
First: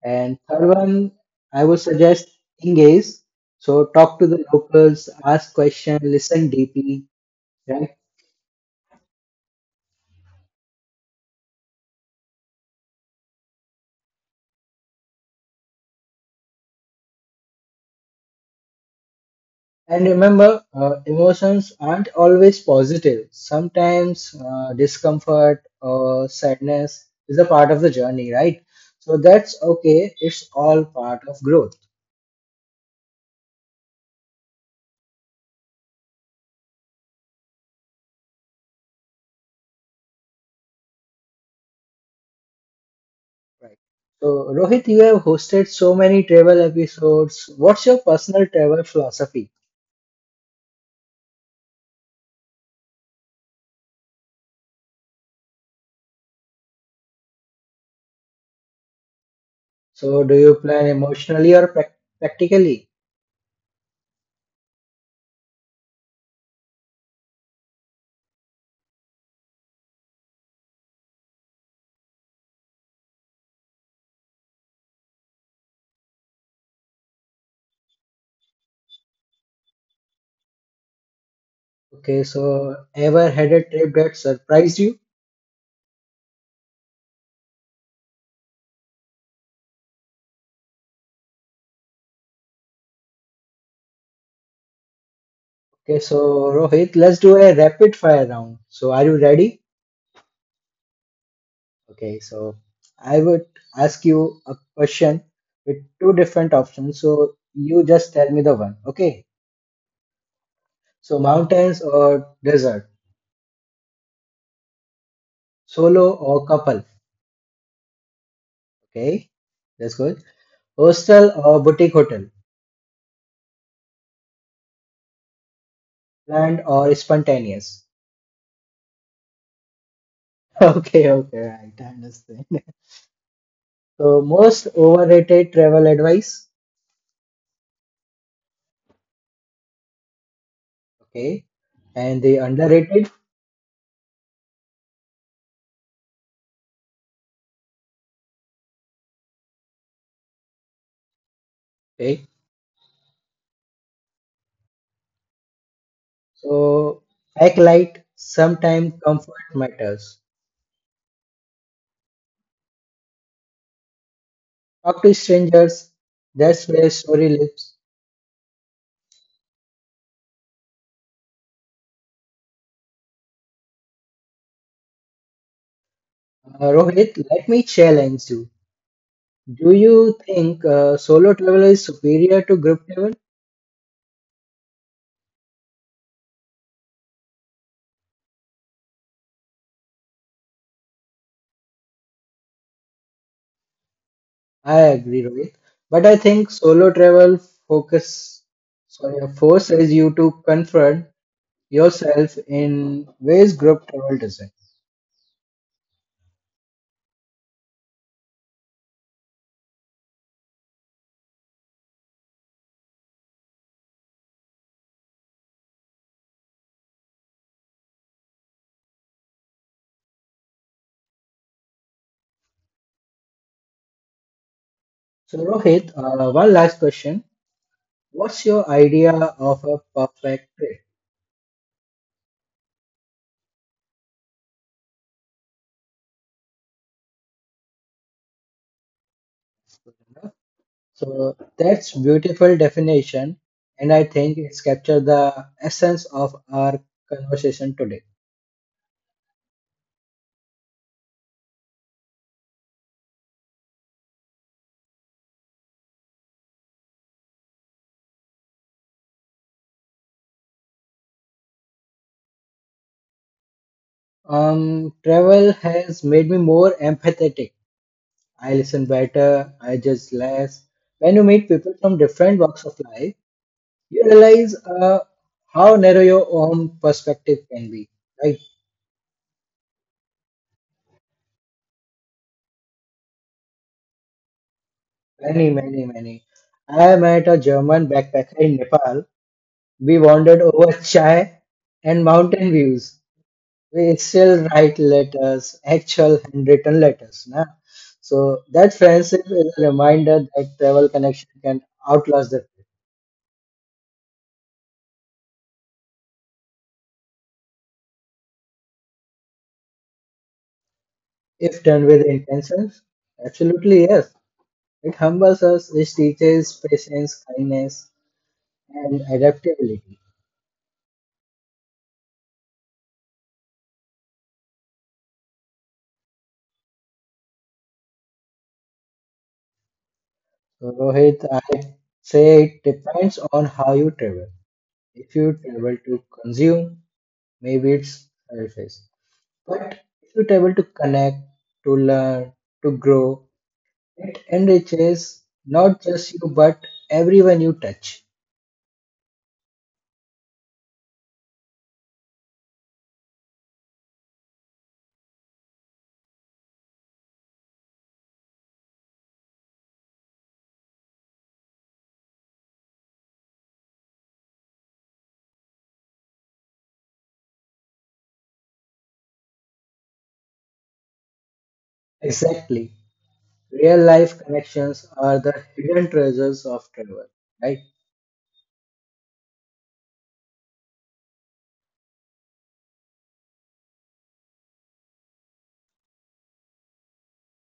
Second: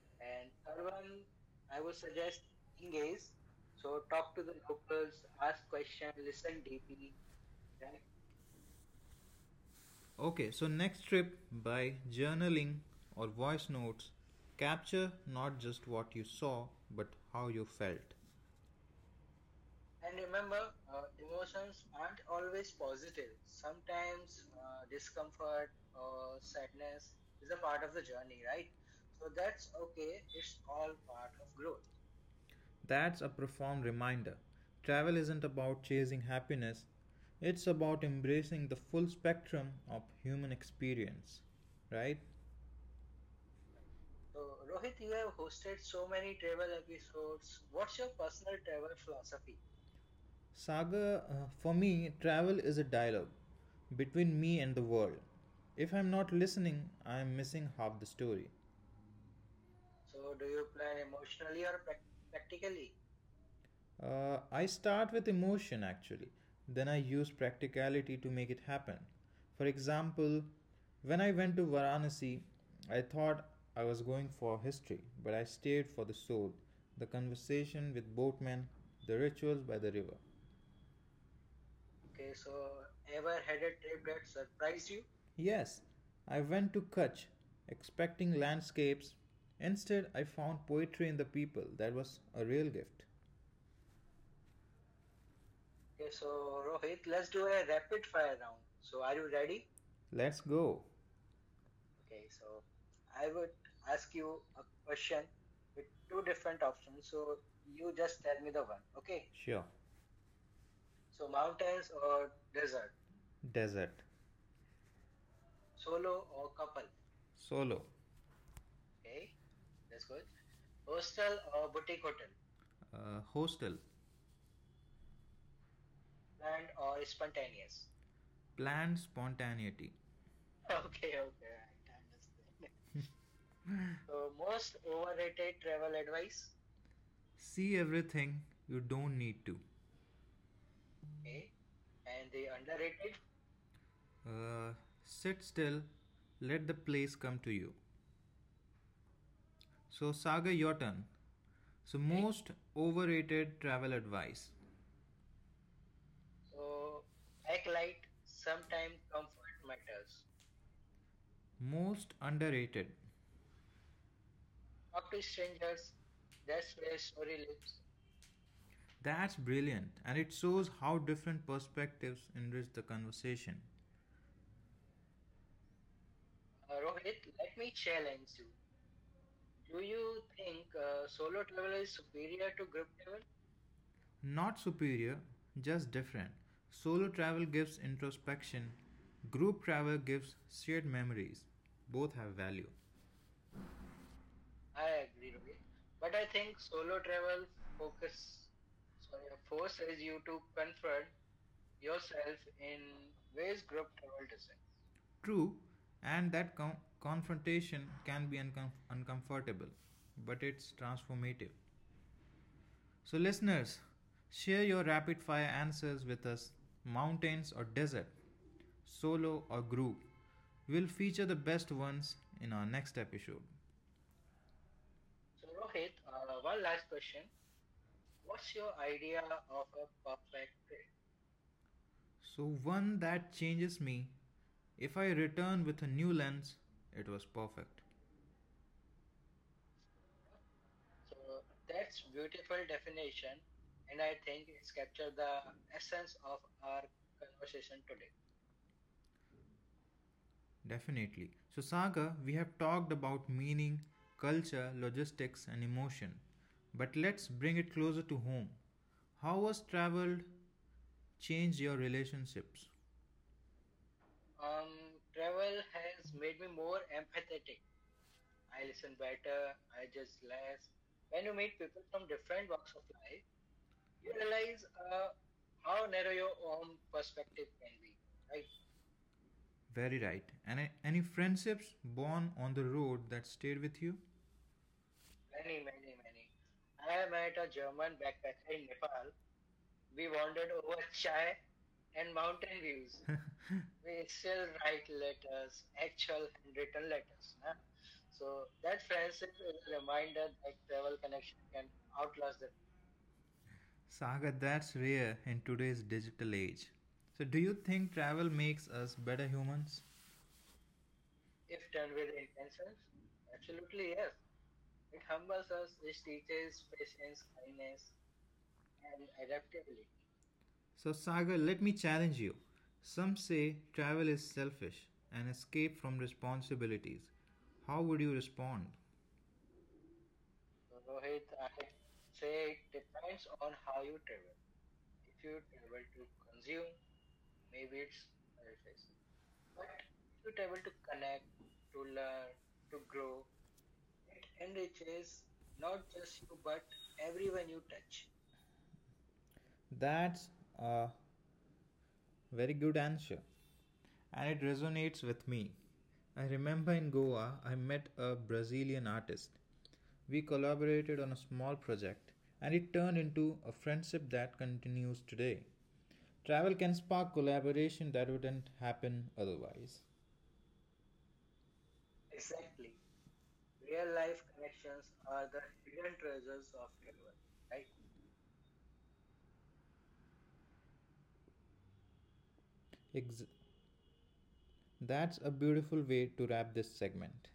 Speaker 2: And
Speaker 1: And
Speaker 2: third
Speaker 1: third one,
Speaker 2: one, I
Speaker 1: I
Speaker 2: would
Speaker 1: would
Speaker 2: suggest
Speaker 1: suggest
Speaker 2: engage.
Speaker 1: engage.
Speaker 2: So
Speaker 1: So
Speaker 2: talk to the locals, ask
Speaker 1: ask
Speaker 2: questions, listen deeply,
Speaker 1: deeply.
Speaker 2: right?
Speaker 1: Right? Okay, so next trip by journaling or voice notes, capture not just what you saw but how you felt.
Speaker 2: And
Speaker 1: And
Speaker 2: remember, uh, emotions aren't
Speaker 1: and
Speaker 2: always positive. Sometimes
Speaker 1: sometimes
Speaker 2: uh,
Speaker 1: uh,
Speaker 2: discomfort
Speaker 1: discomfort
Speaker 2: or
Speaker 1: or
Speaker 2: sadness is a
Speaker 1: lonely,
Speaker 2: part of the journey, right?
Speaker 1: right?
Speaker 2: So
Speaker 1: So
Speaker 2: that's okay. It's
Speaker 1: it's
Speaker 2: all
Speaker 1: all
Speaker 2: part
Speaker 1: part.
Speaker 2: of growth,
Speaker 1: That's a profound reminder. Travel isn't about chasing happiness, it's about embracing the full spectrum of human experience, right?
Speaker 2: right? So,
Speaker 1: So,
Speaker 2: Rohit, you have hosted so many travel episodes. What's your personal travel philosophy?
Speaker 1: Saga, uh, for me, travel is a dialogue between me and the world. If I'm not listening, I'm missing half the story. so
Speaker 2: So, do
Speaker 1: to
Speaker 2: you plan
Speaker 1: plan
Speaker 2: emotionally or
Speaker 1: emotionally or
Speaker 2: prac-
Speaker 1: practically.
Speaker 2: practically?
Speaker 1: Uh, I start with emotion actually, then I use practicality to make it happen. For example, when I went to Varanasi, I thought I was going for history, but I stayed for the soul, the conversation with boatmen, the rituals by the river.
Speaker 2: Okay,
Speaker 1: Okay, so
Speaker 2: so ever
Speaker 1: ever
Speaker 2: had a
Speaker 1: had it?
Speaker 2: trip that surprised you?
Speaker 1: Yes, I went to Kutch expecting landscapes. Instead, I found poetry in the people. That was a real gift.
Speaker 2: Okay,
Speaker 1: Okay, so
Speaker 2: so Rohit,
Speaker 1: Rohit,
Speaker 2: let's do
Speaker 1: let's do
Speaker 2: a
Speaker 1: a
Speaker 2: rapid
Speaker 1: rapid
Speaker 2: fire
Speaker 1: fire
Speaker 2: round.
Speaker 1: round.
Speaker 2: So, are
Speaker 1: So
Speaker 2: you
Speaker 1: are you
Speaker 2: ready?
Speaker 1: ready? Let's go.
Speaker 2: Okay,
Speaker 1: Okay,
Speaker 2: so
Speaker 1: so
Speaker 2: I
Speaker 1: I
Speaker 2: would
Speaker 1: would
Speaker 2: ask
Speaker 1: ask
Speaker 2: you
Speaker 1: you
Speaker 2: a
Speaker 1: a
Speaker 2: question
Speaker 1: question
Speaker 2: with
Speaker 1: with
Speaker 2: two
Speaker 1: two
Speaker 2: different
Speaker 1: different
Speaker 2: options.
Speaker 1: options.
Speaker 2: So
Speaker 1: So
Speaker 2: you
Speaker 1: you
Speaker 2: just tell
Speaker 1: just
Speaker 2: me
Speaker 1: tell
Speaker 2: the
Speaker 1: me the
Speaker 2: one.
Speaker 1: one.
Speaker 2: Okay.
Speaker 1: Okay. Sure.
Speaker 2: So
Speaker 1: So
Speaker 2: mountains
Speaker 1: mountains
Speaker 2: or
Speaker 1: or
Speaker 2: desert,
Speaker 1: desert. Desert.
Speaker 2: solo
Speaker 1: Solo
Speaker 2: or
Speaker 1: or
Speaker 2: couple.
Speaker 1: couple. Solo.
Speaker 2: Okay,
Speaker 1: Okay,
Speaker 2: that's
Speaker 1: that's
Speaker 2: good.
Speaker 1: good.
Speaker 2: Hostel
Speaker 1: Hostel
Speaker 2: or
Speaker 1: or
Speaker 2: boutique
Speaker 1: boutique
Speaker 2: hotel,
Speaker 1: hotel. Uh, hostel.
Speaker 2: planned
Speaker 1: Planned
Speaker 2: or
Speaker 1: or
Speaker 2: spontaneous.
Speaker 1: spontaneous. Planned spontaneity.
Speaker 2: Okay,
Speaker 1: Okay, okay, I
Speaker 2: okay, right, I understand.
Speaker 1: understand.
Speaker 2: So most overrated
Speaker 1: Related
Speaker 2: travel
Speaker 1: travel
Speaker 2: advice.
Speaker 1: advice. See everything you don't need to.
Speaker 2: Okay,
Speaker 1: Okay.
Speaker 2: and the
Speaker 1: And they
Speaker 2: underrated.
Speaker 1: underrated. Uh, sit still, let the place come to you. So, Saga, your turn. So, okay.
Speaker 2: Okay,
Speaker 1: Most overrated travel advice.
Speaker 2: so
Speaker 1: So
Speaker 2: act
Speaker 1: act
Speaker 2: light.
Speaker 1: like
Speaker 2: Sometimes
Speaker 1: sometimes
Speaker 2: comfort
Speaker 1: comfort
Speaker 2: matters.
Speaker 1: matters. Most underrated.
Speaker 2: Talk to strangers. That's where story lives.
Speaker 1: That's That's brilliant, and it shows how different perspectives enrich the conversation.
Speaker 2: Uh, Rohit,
Speaker 1: Uh,
Speaker 2: let me challenge you. Do you think uh,
Speaker 1: uh,
Speaker 2: solo
Speaker 1: so
Speaker 2: travel is superior to group travel?
Speaker 1: not superior, just different. Solo travel gives introspection, group travel gives shared memories. Both have value.
Speaker 2: I
Speaker 1: I
Speaker 2: agree, Rohit. But I think solo travel focus sorry, forces you to confront
Speaker 1: agree.
Speaker 2: yourself in ways group travel doesn't.
Speaker 1: True, and that com- confrontation can be uncom- uncomfortable, but it's transformative. So, listeners, share your rapid fire answers with us, mountains or desert, solo or group. We'll feature the best ones in our next episode.
Speaker 2: So, Rohit, uh,
Speaker 1: Uh,
Speaker 2: one
Speaker 1: one
Speaker 2: last
Speaker 1: last
Speaker 2: question.
Speaker 1: question.
Speaker 2: What's
Speaker 1: What's
Speaker 2: your
Speaker 1: your
Speaker 2: idea
Speaker 1: idea
Speaker 2: of
Speaker 1: of
Speaker 2: a
Speaker 1: a
Speaker 2: perfect trip?
Speaker 1: perfect? So, one that changes me. If I return with a new lens, it was perfect.
Speaker 2: So that's beautiful definition,
Speaker 1: Conversation,
Speaker 2: and I
Speaker 1: and I
Speaker 2: think
Speaker 1: think
Speaker 2: it's
Speaker 1: it's
Speaker 2: captured
Speaker 1: captured
Speaker 2: the
Speaker 1: the
Speaker 2: essence
Speaker 1: essence
Speaker 2: of
Speaker 1: of
Speaker 2: our
Speaker 1: our
Speaker 2: conversation
Speaker 1: conversation.
Speaker 2: today.
Speaker 1: Definitely. So, Saga, we have talked about meaning, culture, logistics, and emotion. But let's bring it closer to home. How has travel changed your relationships?
Speaker 2: Um,
Speaker 1: Um,
Speaker 2: travel
Speaker 1: travel
Speaker 2: has
Speaker 1: has.
Speaker 2: made me more empathetic. I
Speaker 1: I
Speaker 2: listen
Speaker 1: listen
Speaker 2: better.
Speaker 1: better,
Speaker 2: I
Speaker 1: I
Speaker 2: judge
Speaker 1: judge
Speaker 2: less.
Speaker 1: less.
Speaker 2: When you meet people from different walks of life, you realize uh,
Speaker 1: Uh,
Speaker 2: how
Speaker 1: how
Speaker 2: narrow
Speaker 1: narrow
Speaker 2: your
Speaker 1: your
Speaker 2: own
Speaker 1: own.
Speaker 2: perspective can be. Like
Speaker 1: Very right. And any friendships born on the road that stayed with you?
Speaker 2: many, many, many. I
Speaker 1: I
Speaker 2: met a
Speaker 1: met a
Speaker 2: German backpacker in Nepal. We wandered over chai
Speaker 1: shy
Speaker 2: and
Speaker 1: and Mount.
Speaker 2: mountain
Speaker 1: We
Speaker 2: views.
Speaker 1: will
Speaker 2: We still write
Speaker 1: write it
Speaker 2: letters,
Speaker 1: as
Speaker 2: actual
Speaker 1: actions.
Speaker 2: handwritten letters. Na?
Speaker 1: Na?
Speaker 2: So
Speaker 1: So
Speaker 2: that friendship is a
Speaker 1: your
Speaker 2: reminder
Speaker 1: mind
Speaker 2: that travel
Speaker 1: travel and
Speaker 2: connection can
Speaker 1: out.
Speaker 2: outlast the trip.
Speaker 1: Sagar, that's rare in today's digital age. So, do you think travel makes us better humans?
Speaker 2: If done with intentions, absolutely yes. It humbles us, it teaches patience, kindness, and
Speaker 1: And.
Speaker 2: adaptability.
Speaker 1: So, Sagar, let me challenge you. Some say travel is selfish, an escape from responsibilities. How would you respond?
Speaker 2: So
Speaker 1: So,
Speaker 2: Rohit,
Speaker 1: Rohit,
Speaker 2: I say it
Speaker 1: it
Speaker 2: depends
Speaker 1: depends
Speaker 2: on
Speaker 1: on
Speaker 2: how
Speaker 1: how
Speaker 2: you
Speaker 1: you.
Speaker 2: travel. If you travel to consume, maybe it's surface. But if you
Speaker 1: But
Speaker 2: travel to connect,
Speaker 1: connect,
Speaker 2: to
Speaker 1: to
Speaker 2: learn,
Speaker 1: learn.
Speaker 2: to grow, it enriches not just you, but
Speaker 1: Every
Speaker 2: everyone you touch.
Speaker 1: touch. That's a very good answer, and it resonates with me. I remember in Goa, I met a Brazilian artist. We collaborated on a small project, and it turned into a friendship that continues today. Travel can spark collaboration that wouldn't happen otherwise.
Speaker 2: Exactly. Real
Speaker 1: Real
Speaker 2: life
Speaker 1: life
Speaker 2: connections
Speaker 1: connections
Speaker 2: are the
Speaker 1: are the
Speaker 2: hidden
Speaker 1: hidden
Speaker 2: treasures
Speaker 1: treasures
Speaker 2: of
Speaker 1: of.
Speaker 2: travel, right?
Speaker 1: Ex- that's a beautiful way to wrap this segment.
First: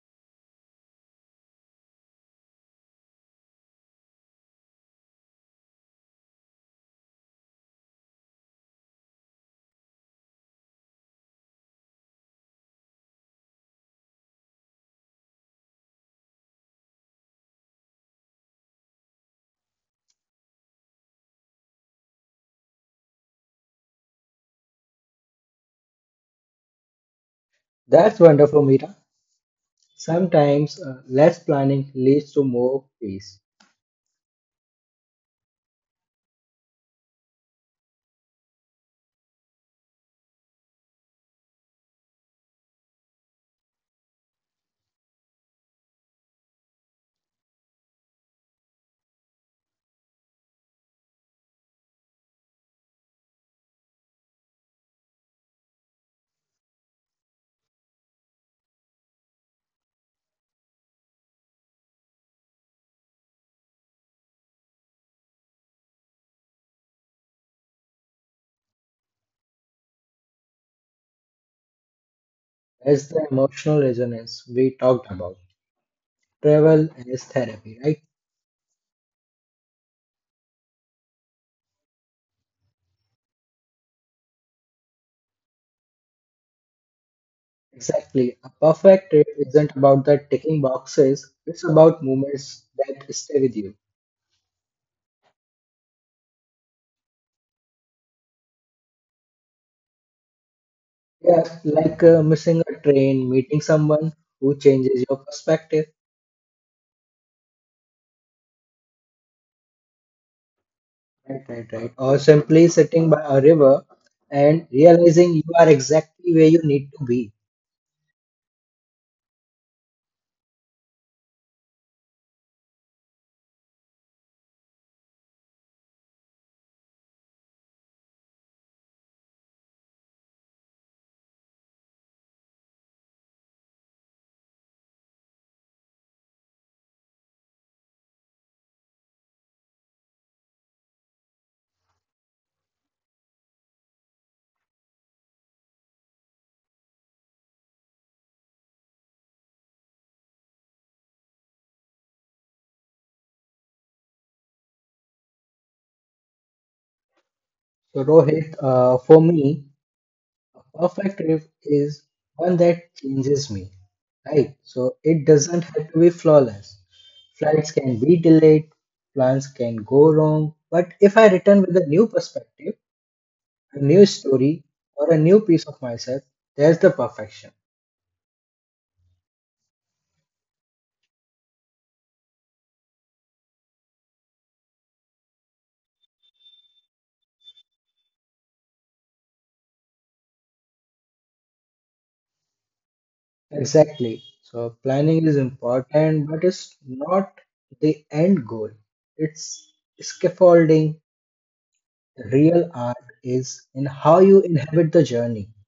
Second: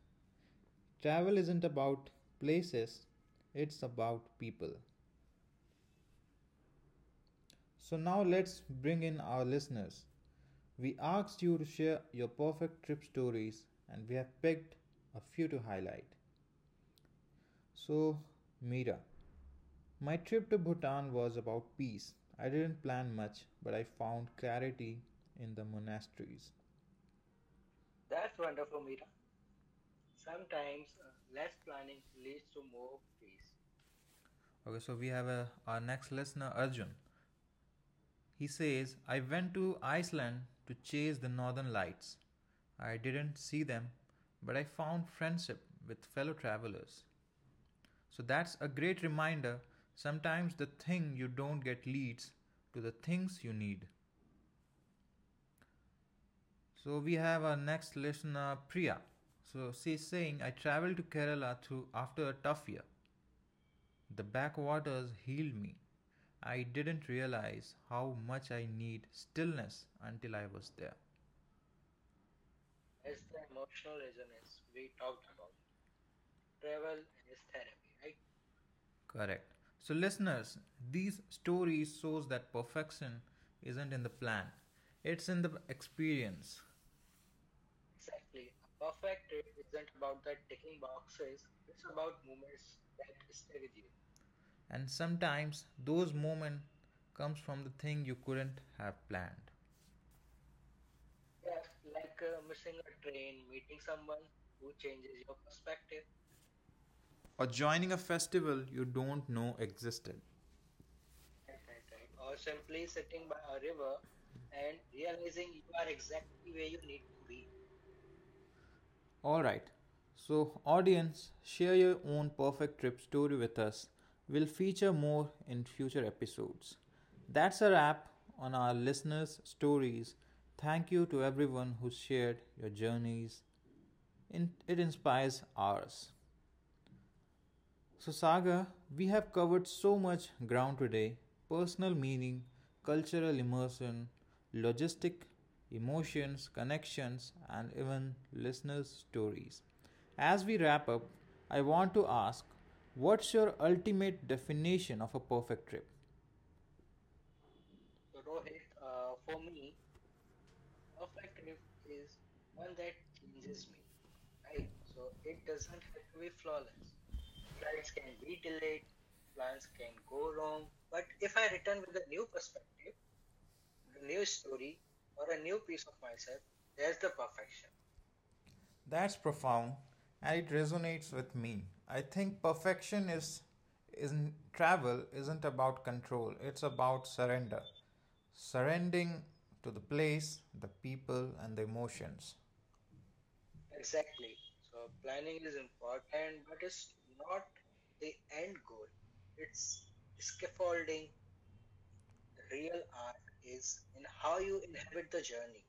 Speaker 1: Travel isn't about places, it's about people. So now let's bring in our listeners. We asked you to share your perfect trip stories and we have picked a few to highlight. So, Mira, my trip to Bhutan was about peace. I didn't plan much, but I found clarity in the monasteries.
Speaker 2: That's
Speaker 1: That's.
Speaker 2: wonderful, Mira. Sometimes
Speaker 1: Sometimes
Speaker 2: uh,
Speaker 1: uh,
Speaker 2: less
Speaker 1: less
Speaker 2: planning
Speaker 1: planning
Speaker 2: leads to
Speaker 1: leads to
Speaker 2: more
Speaker 1: more
Speaker 2: peace.
Speaker 1: peace. Okay, so we have a, our next listener, Arjun. He says, I went to Iceland to chase the northern lights. I didn't see them, but I found friendship with fellow travelers. So that's a great reminder. Sometimes the thing you don't get leads to the things you need. So we have our next listener, Priya. So she's saying, I traveled to Kerala through after a tough year. The backwaters healed me. I didn't realize how much I need stillness until I was there.
Speaker 2: That's
Speaker 1: It's
Speaker 2: the
Speaker 1: the
Speaker 2: emotional
Speaker 1: emotional
Speaker 2: resonance
Speaker 1: resonance
Speaker 2: we
Speaker 1: we
Speaker 2: talked
Speaker 1: talked
Speaker 2: about.
Speaker 1: about.
Speaker 2: Travel
Speaker 1: Travel
Speaker 2: as
Speaker 1: is
Speaker 2: therapy,
Speaker 1: therapy,
Speaker 2: right?
Speaker 1: right? Correct. So, listeners, these stories shows that perfection isn't in the plan. It's in the experience.
Speaker 2: Exactly. A
Speaker 1: Exactly. A
Speaker 2: perfect trip
Speaker 1: perfect trip
Speaker 2: isn't
Speaker 1: isn't
Speaker 2: about the
Speaker 1: about that
Speaker 2: ticking
Speaker 1: ticking box.
Speaker 2: boxes, it's about moments that stay with you.
Speaker 1: And sometimes those moments comes from the thing you couldn't have planned.
Speaker 2: Yeah, like uh, missing a train, meeting someone who changes your perspective,
Speaker 1: Or joining a festival you don't know existed.
Speaker 2: right,
Speaker 1: Right,
Speaker 2: right,
Speaker 1: right,
Speaker 2: right.
Speaker 1: right.
Speaker 2: Or
Speaker 1: Or
Speaker 2: simply sitting by a
Speaker 1: a
Speaker 2: river
Speaker 1: river,
Speaker 2: and
Speaker 1: and
Speaker 2: realizing you
Speaker 1: you
Speaker 2: are
Speaker 1: are exiled.
Speaker 2: exactly where you need to be.
Speaker 1: Alright, so audience, share your own perfect trip story with us. We'll feature more in future episodes. That's a wrap on our listeners' stories. Thank you to everyone who shared your journeys. In- It inspires ours. So, Saga, we have covered so much ground today, personal meaning, cultural immersion, logistic, emotions, connections, and even listeners' stories. As we wrap up, I want to ask, what's your ultimate definition of a perfect trip?
Speaker 2: So, Rohit, uh, for
Speaker 1: Uh,
Speaker 2: me, a perfect trip is one that
Speaker 1: one
Speaker 2: changes me, right?
Speaker 1: right?
Speaker 2: So,
Speaker 1: So
Speaker 2: it doesn't have to be flawless. Flights
Speaker 1: flights
Speaker 2: can
Speaker 1: can
Speaker 2: be delayed,
Speaker 1: delay,
Speaker 2: plans
Speaker 1: plans
Speaker 2: can
Speaker 1: can
Speaker 2: go
Speaker 1: go
Speaker 2: wrong,
Speaker 1: wrong.
Speaker 2: but
Speaker 1: But
Speaker 2: if I
Speaker 1: if I
Speaker 2: return with
Speaker 1: return
Speaker 2: a
Speaker 1: with a
Speaker 2: new
Speaker 1: new
Speaker 2: perspective,
Speaker 1: perspective,
Speaker 2: a
Speaker 1: a
Speaker 2: new
Speaker 1: new
Speaker 2: story,
Speaker 1: story,
Speaker 2: or a
Speaker 1: or
Speaker 2: new
Speaker 1: a new
Speaker 2: piece of
Speaker 1: piece of
Speaker 2: myself,
Speaker 1: myself,
Speaker 2: there's the
Speaker 1: there's the
Speaker 2: perfection.
Speaker 1: perfection. That's profound and it resonates with me. I think perfection is, isn't, travel isn't about control, it's about surrender. Surrendering to the place, the people and the emotions.
Speaker 2: Exactly.
Speaker 1: Exactly.
Speaker 2: So
Speaker 1: So
Speaker 2: planning is
Speaker 1: planning is
Speaker 2: important, but
Speaker 1: important, but
Speaker 2: it's
Speaker 1: it's
Speaker 2: not
Speaker 1: not
Speaker 2: the
Speaker 1: the
Speaker 2: end
Speaker 1: end
Speaker 2: goal.
Speaker 1: goal.
Speaker 2: It's
Speaker 1: It's
Speaker 2: scaffolding.
Speaker 1: scaffolding. The
Speaker 2: Real
Speaker 1: real
Speaker 2: art
Speaker 1: art
Speaker 2: is
Speaker 1: is
Speaker 2: in
Speaker 1: in
Speaker 2: how
Speaker 1: how
Speaker 2: you
Speaker 1: you
Speaker 2: inhabit the
Speaker 1: inhabit the
Speaker 2: journey.
Speaker 1: journey.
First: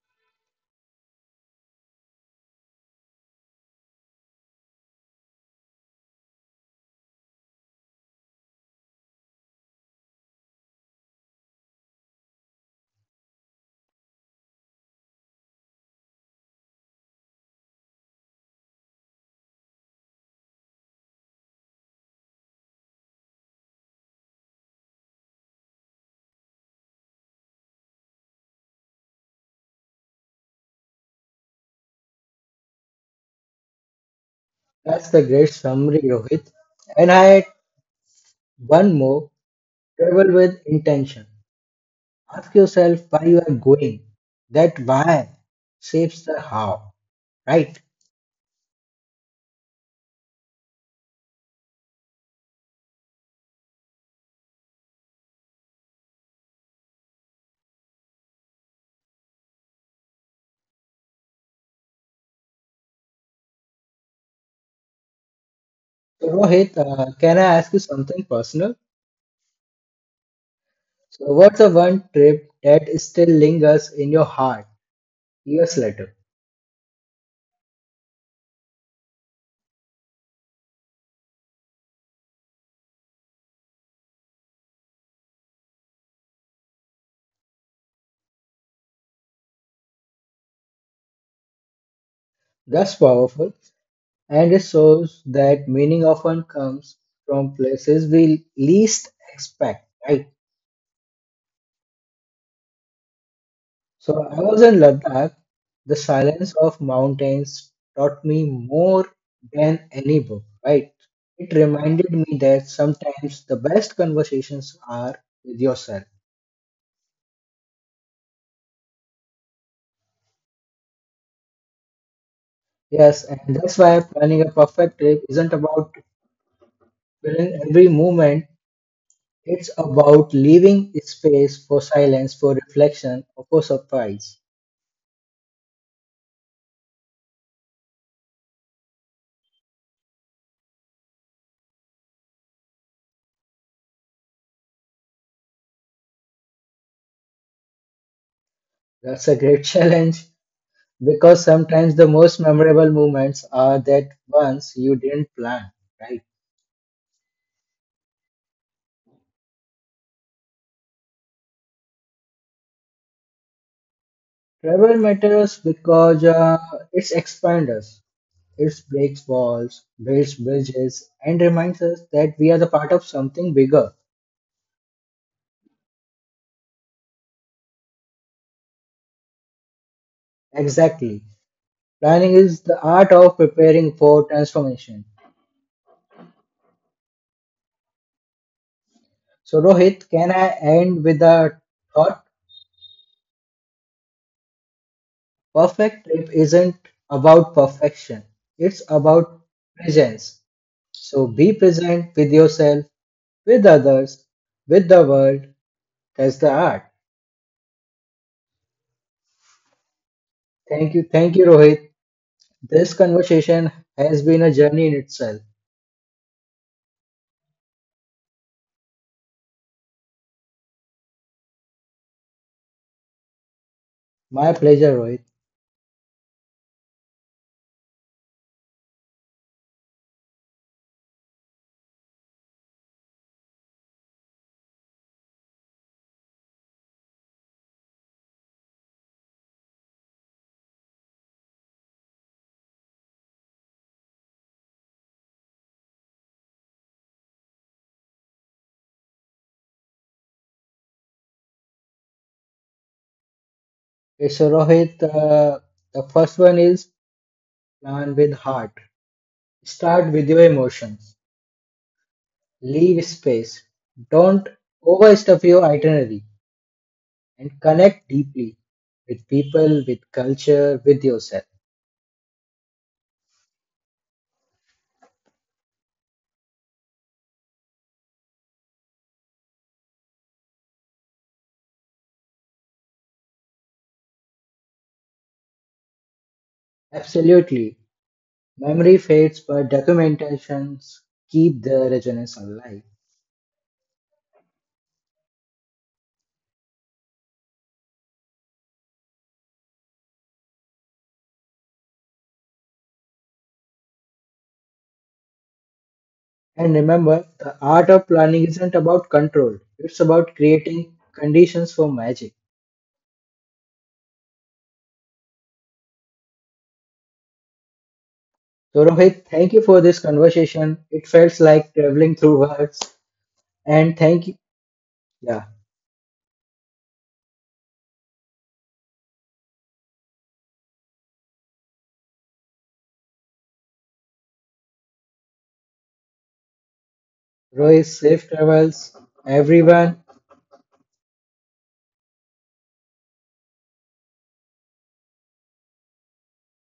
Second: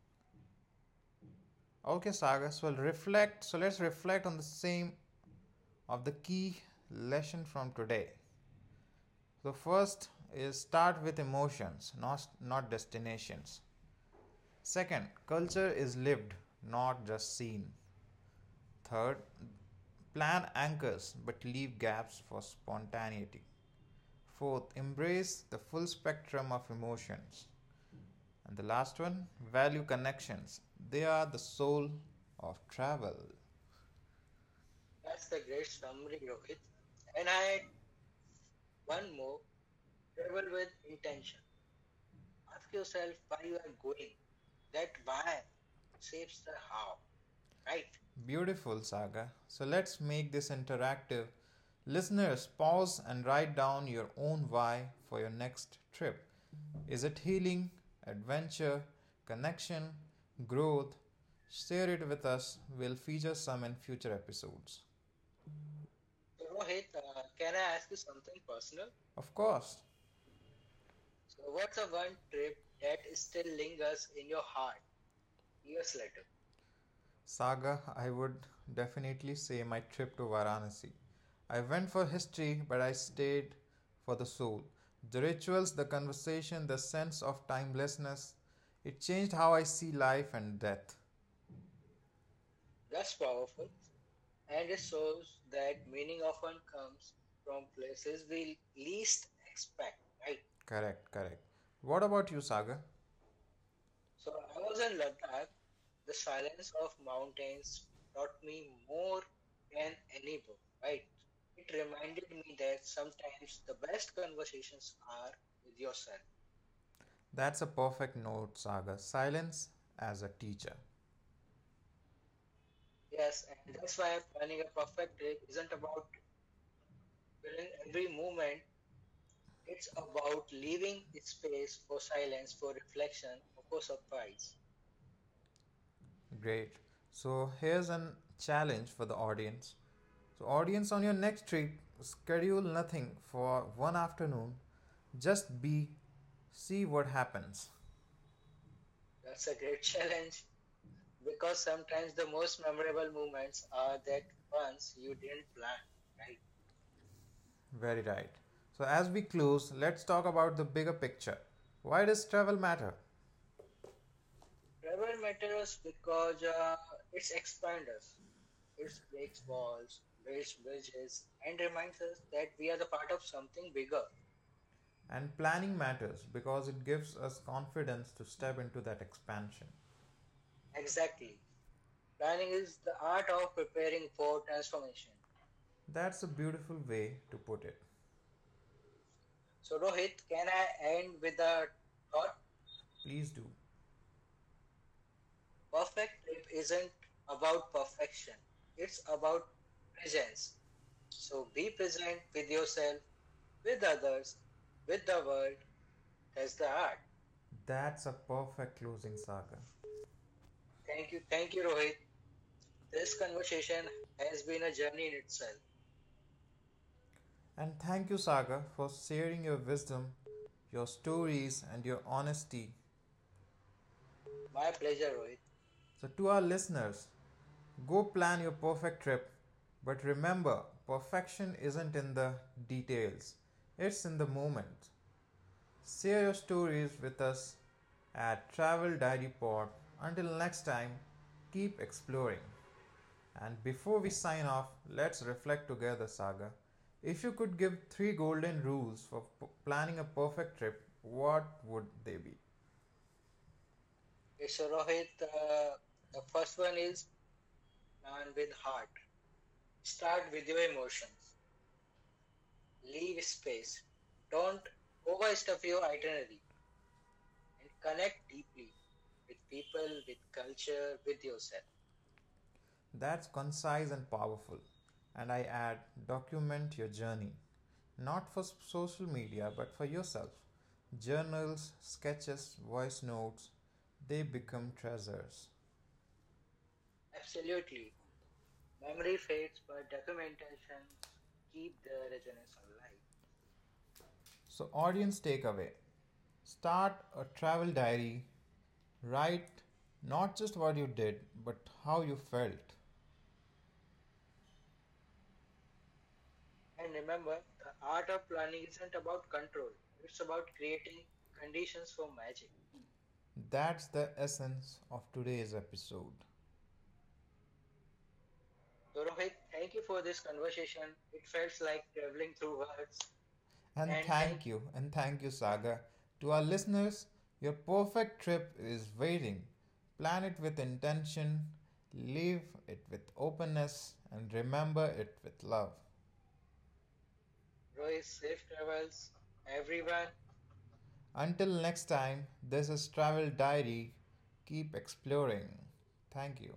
Speaker 1: Okay, Sagar. So we'll reflect. So let's reflect on the same of the key lesson from today. So first is start with emotions, not not destinations. Second, culture is lived, not just seen. Third, plan anchors but leave gaps for spontaneity. Fourth, embrace the full spectrum of emotions. And the last one, value connections. They are the soul of travel.
Speaker 2: That's the
Speaker 1: That's the
Speaker 2: great
Speaker 1: great
Speaker 2: summary, Rohit.
Speaker 1: regrowing.
Speaker 2: And I
Speaker 1: And I
Speaker 2: had
Speaker 1: had
Speaker 2: one
Speaker 1: one
Speaker 2: more
Speaker 1: more,
Speaker 2: travel
Speaker 1: travel
Speaker 2: with
Speaker 1: with
Speaker 2: intention.
Speaker 1: intention.
Speaker 2: Ask
Speaker 1: Ask
Speaker 2: yourself
Speaker 1: yourself
Speaker 2: why you are going. That
Speaker 1: that
Speaker 2: why
Speaker 1: why
Speaker 2: shapes
Speaker 1: shapes
Speaker 2: the
Speaker 1: the
Speaker 2: how,
Speaker 1: how,
Speaker 2: right?
Speaker 1: right? Beautiful, Saga. So let's make this interactive. Listeners, pause and write down your own why for your next trip. Is it healing, adventure, connection, growth? Share it with us. We'll feature some in future episodes.
Speaker 2: So,
Speaker 1: So,
Speaker 2: Rohit,
Speaker 1: Rohit,
Speaker 2: uh,
Speaker 1: uh,
Speaker 2: can I
Speaker 1: can
Speaker 2: ask
Speaker 1: I
Speaker 2: you
Speaker 1: ask you
Speaker 2: something
Speaker 1: one
Speaker 2: personal?
Speaker 1: person? Of course.
Speaker 2: So,
Speaker 1: So,
Speaker 2: what's the
Speaker 1: what's the
Speaker 2: one
Speaker 1: one
Speaker 2: trip
Speaker 1: trip
Speaker 2: that
Speaker 1: that
Speaker 2: still
Speaker 1: still
Speaker 2: lingers
Speaker 1: lingers
Speaker 2: in your
Speaker 1: in your
Speaker 2: heart
Speaker 1: heart?
Speaker 2: years
Speaker 1: This
Speaker 2: later?
Speaker 1: letter. Saga, I would definitely say my trip to Varanasi. I went for history, but I stayed for the soul. The rituals, the conversation, the sense of timelessness, it changed how I see life and death.
Speaker 2: That's
Speaker 1: That's
Speaker 2: powerful,
Speaker 1: powerful.
Speaker 2: and it
Speaker 1: And it
Speaker 2: shows
Speaker 1: shows
Speaker 2: that
Speaker 1: that
Speaker 2: meaning
Speaker 1: meaning
Speaker 2: often
Speaker 1: often
Speaker 2: comes
Speaker 1: comes
Speaker 2: from
Speaker 1: from
Speaker 2: places
Speaker 1: places
Speaker 2: we
Speaker 1: we
Speaker 2: least
Speaker 1: least
Speaker 2: expect,
Speaker 1: expect,
Speaker 2: right?
Speaker 1: right? Correct, correct. What about you, Saga?
Speaker 2: So
Speaker 1: So
Speaker 2: I
Speaker 1: I
Speaker 2: was in
Speaker 1: was in
Speaker 2: Ladakh.
Speaker 1: Ladakh.
Speaker 2: The
Speaker 1: The
Speaker 2: silence
Speaker 1: silence
Speaker 2: of
Speaker 1: of
Speaker 2: mountains
Speaker 1: mountains
Speaker 2: taught
Speaker 1: taught
Speaker 2: me
Speaker 1: me
Speaker 2: more
Speaker 1: more
Speaker 2: than
Speaker 1: than
Speaker 2: any
Speaker 1: any
Speaker 2: book,
Speaker 1: book,
Speaker 2: right?
Speaker 1: right?
Speaker 2: It
Speaker 1: It
Speaker 2: reminded
Speaker 1: reminded
Speaker 2: me
Speaker 1: me
Speaker 2: that
Speaker 1: that
Speaker 2: sometimes the
Speaker 1: sometimes the
Speaker 2: best
Speaker 1: best
Speaker 2: conversations
Speaker 1: conversations
Speaker 2: are
Speaker 1: are
Speaker 2: with
Speaker 1: with
Speaker 2: yourself.
Speaker 1: yourself. That's a perfect note, Sagar. Silence as a teacher.
Speaker 2: Yes, and
Speaker 1: Yes, and
Speaker 2: that's
Speaker 1: that's
Speaker 2: why
Speaker 1: why
Speaker 2: planning a
Speaker 1: planning a
Speaker 2: perfect
Speaker 1: perfect
Speaker 2: trip
Speaker 1: trip
Speaker 2: isn't
Speaker 1: isn't
Speaker 2: about
Speaker 1: about
Speaker 2: filling
Speaker 1: filling
Speaker 2: every
Speaker 1: every
Speaker 2: moment.
Speaker 1: moment.
Speaker 2: It's
Speaker 1: It's
Speaker 2: about
Speaker 1: about
Speaker 2: leaving space
Speaker 1: space
Speaker 2: for
Speaker 1: for
Speaker 2: silence,
Speaker 1: silence,
Speaker 2: for
Speaker 1: for
Speaker 2: reflection,
Speaker 1: reflection,
Speaker 2: or for
Speaker 1: for
Speaker 2: surprise.
Speaker 1: surprise. Great. So here's an challenge for the audience. So, audience, on your next trip, schedule nothing for one afternoon. Just be, see what happens.
Speaker 2: That's a
Speaker 1: That's a
Speaker 2: great
Speaker 1: great
Speaker 2: challenge
Speaker 1: challenge
Speaker 2: because
Speaker 1: because
Speaker 2: sometimes the
Speaker 1: sometimes the
Speaker 2: most
Speaker 1: most
Speaker 2: memorable
Speaker 1: memorable
Speaker 2: moments
Speaker 1: moments
Speaker 2: are
Speaker 1: are
Speaker 2: that
Speaker 1: that
Speaker 2: ones
Speaker 1: ones
Speaker 2: you
Speaker 1: you
Speaker 2: didn't
Speaker 1: didn't plan,
Speaker 2: plan, right?
Speaker 1: right? Very right. So as we close, let's talk about the bigger picture. Why does travel matter?
Speaker 2: Travel
Speaker 1: Rubber
Speaker 2: matters
Speaker 1: matters
Speaker 2: because
Speaker 1: because
Speaker 2: uh,
Speaker 1: uh,
Speaker 2: it
Speaker 1: it
Speaker 2: expands
Speaker 1: expands
Speaker 2: us,
Speaker 1: us,
Speaker 2: it
Speaker 1: it
Speaker 2: breaks
Speaker 1: breaks
Speaker 2: walls,
Speaker 1: walls,
Speaker 2: builds
Speaker 1: builds
Speaker 2: bridges,
Speaker 1: bridges,
Speaker 2: and
Speaker 1: and
Speaker 2: reminds us
Speaker 1: reminds us
Speaker 2: that
Speaker 1: that
Speaker 2: we are the
Speaker 1: we are the
Speaker 2: part of
Speaker 1: part of
Speaker 2: something
Speaker 1: something
Speaker 2: bigger.
Speaker 1: bigger. And planning matters because it gives us confidence to step into that expansion.
Speaker 2: Exactly.
Speaker 1: Exactly.
Speaker 2: Planning
Speaker 1: Planning
Speaker 2: is
Speaker 1: is
Speaker 2: the
Speaker 1: the
Speaker 2: art
Speaker 1: art
Speaker 2: of
Speaker 1: of
Speaker 2: preparing
Speaker 1: preparing
Speaker 2: for
Speaker 1: for
Speaker 2: transformation.
Speaker 1: transformation. That's a beautiful way to put it.
Speaker 2: So,
Speaker 1: So,
Speaker 2: Rohit,
Speaker 1: Rohit,
Speaker 2: can I
Speaker 1: can I
Speaker 2: end with
Speaker 1: end with
Speaker 2: a
Speaker 1: a
Speaker 2: thought?
Speaker 1: thought? Please do.
Speaker 2: Perfect
Speaker 1: Perfect
Speaker 2: trip
Speaker 1: trip
Speaker 2: isn't
Speaker 1: isn't
Speaker 2: about
Speaker 1: about
Speaker 2: perfection,
Speaker 1: perfection,
Speaker 2: it's
Speaker 1: it's
Speaker 2: about
Speaker 1: about
Speaker 2: presence.
Speaker 1: presence.
Speaker 2: So
Speaker 1: So
Speaker 2: be
Speaker 1: be
Speaker 2: present
Speaker 1: present
Speaker 2: with
Speaker 1: with
Speaker 2: yourself,
Speaker 1: yourself,
Speaker 2: with
Speaker 1: with
Speaker 2: others,
Speaker 1: others,
Speaker 2: with the
Speaker 1: with the
Speaker 2: world.
Speaker 1: world.
Speaker 2: That's the
Speaker 1: That's the
Speaker 2: art.
Speaker 1: art. That's a perfect closing, Saga.
Speaker 2: Thank you.
Speaker 1: Thank you,
Speaker 2: Thank you,
Speaker 1: thank you,
Speaker 2: Rohit.
Speaker 1: Rohit.
Speaker 2: This
Speaker 1: This
Speaker 2: conversation
Speaker 1: conversation
Speaker 2: has been
Speaker 1: has
Speaker 2: a
Speaker 1: been a
Speaker 2: journey in
Speaker 1: journey in
Speaker 2: itself.
Speaker 1: itself. And thank you, Saga, for sharing your wisdom, your stories, and your honesty.
Speaker 2: My
Speaker 1: My
Speaker 2: pleasure,
Speaker 1: pleasure,
Speaker 2: Rohit.
Speaker 1: Rohit. So, to our listeners, go plan your perfect trip, but remember, perfection isn't in the details, it's in the moment. Share your stories with us at Travel Diary Pod. Until next time, keep exploring. And before we sign off, let's reflect together, Saga. If you could give three golden rules for p- planning a perfect trip, what would they be?
Speaker 2: Okay, so,
Speaker 1: Okay, so
Speaker 2: Rohit,
Speaker 1: Rohit,
Speaker 2: uh,
Speaker 1: uh,
Speaker 2: the
Speaker 1: the
Speaker 2: first one
Speaker 1: first one
Speaker 2: is
Speaker 1: is
Speaker 2: plan with
Speaker 1: and with
Speaker 2: heart.
Speaker 1: heart.
Speaker 2: Start with
Speaker 1: Start
Speaker 2: your
Speaker 1: with your
Speaker 2: emotions.
Speaker 1: emotions.
Speaker 2: Leave
Speaker 1: Leave
Speaker 2: space.
Speaker 1: space.
Speaker 2: Don't
Speaker 1: Don't
Speaker 2: overstuff your
Speaker 1: overstuff your
Speaker 2: itinerary
Speaker 1: itinerary.
Speaker 2: and connect deeply with people,
Speaker 1: People
Speaker 2: with
Speaker 1: with
Speaker 2: culture,
Speaker 1: culture,
Speaker 2: with
Speaker 1: with
Speaker 2: yourself.
Speaker 1: yourself. That's concise and powerful. And I add, document your journey. Not for social media, but for yourself. Journals, sketches, voice notes, they become treasures.
Speaker 2: Absolutely.
Speaker 1: Absolutely.
Speaker 2: Memory
Speaker 1: Memory
Speaker 2: fades,
Speaker 1: fades,
Speaker 2: but
Speaker 1: document
Speaker 2: documentations keep the
Speaker 1: the
Speaker 2: resonance
Speaker 1: results of
Speaker 2: alive.
Speaker 1: life. So, audience takeaway, start a travel diary, write not just what you did, but how you felt.
Speaker 2: And remember,
Speaker 1: Remember,
Speaker 2: the art
Speaker 1: the
Speaker 2: of
Speaker 1: art of
Speaker 2: planning
Speaker 1: planning
Speaker 2: isn't
Speaker 1: isn't
Speaker 2: about
Speaker 1: about
Speaker 2: control,
Speaker 1: control,
Speaker 2: it's
Speaker 1: it's
Speaker 2: about
Speaker 1: about
Speaker 2: creating
Speaker 1: creating
Speaker 2: conditions for
Speaker 1: conditions for
Speaker 2: magic.
Speaker 1: magic. That's the essence of today's episode.
Speaker 2: So,
Speaker 1: During
Speaker 2: Rohit,
Speaker 1: the
Speaker 2: thank you for this conversation.
Speaker 1: conversation,
Speaker 2: It
Speaker 1: it
Speaker 2: felt
Speaker 1: felt
Speaker 2: like
Speaker 1: like
Speaker 2: traveling
Speaker 1: traveling
Speaker 2: through
Speaker 1: through
Speaker 2: words.
Speaker 1: words. And
Speaker 2: And
Speaker 1: And
Speaker 2: thank you.
Speaker 1: thank I... you, and thank you,
Speaker 2: Yeah.
Speaker 1: Saga. To our listeners, your perfect trip is waiting. Plan it with intention, live it with openness, and remember it with love.
Speaker 2: Rohit,
Speaker 1: Royce
Speaker 2: safe travels,
Speaker 1: Travels.
Speaker 2: everyone.
Speaker 1: Everyone, until next time, this is Travel Diary. Keep exploring. Thank you.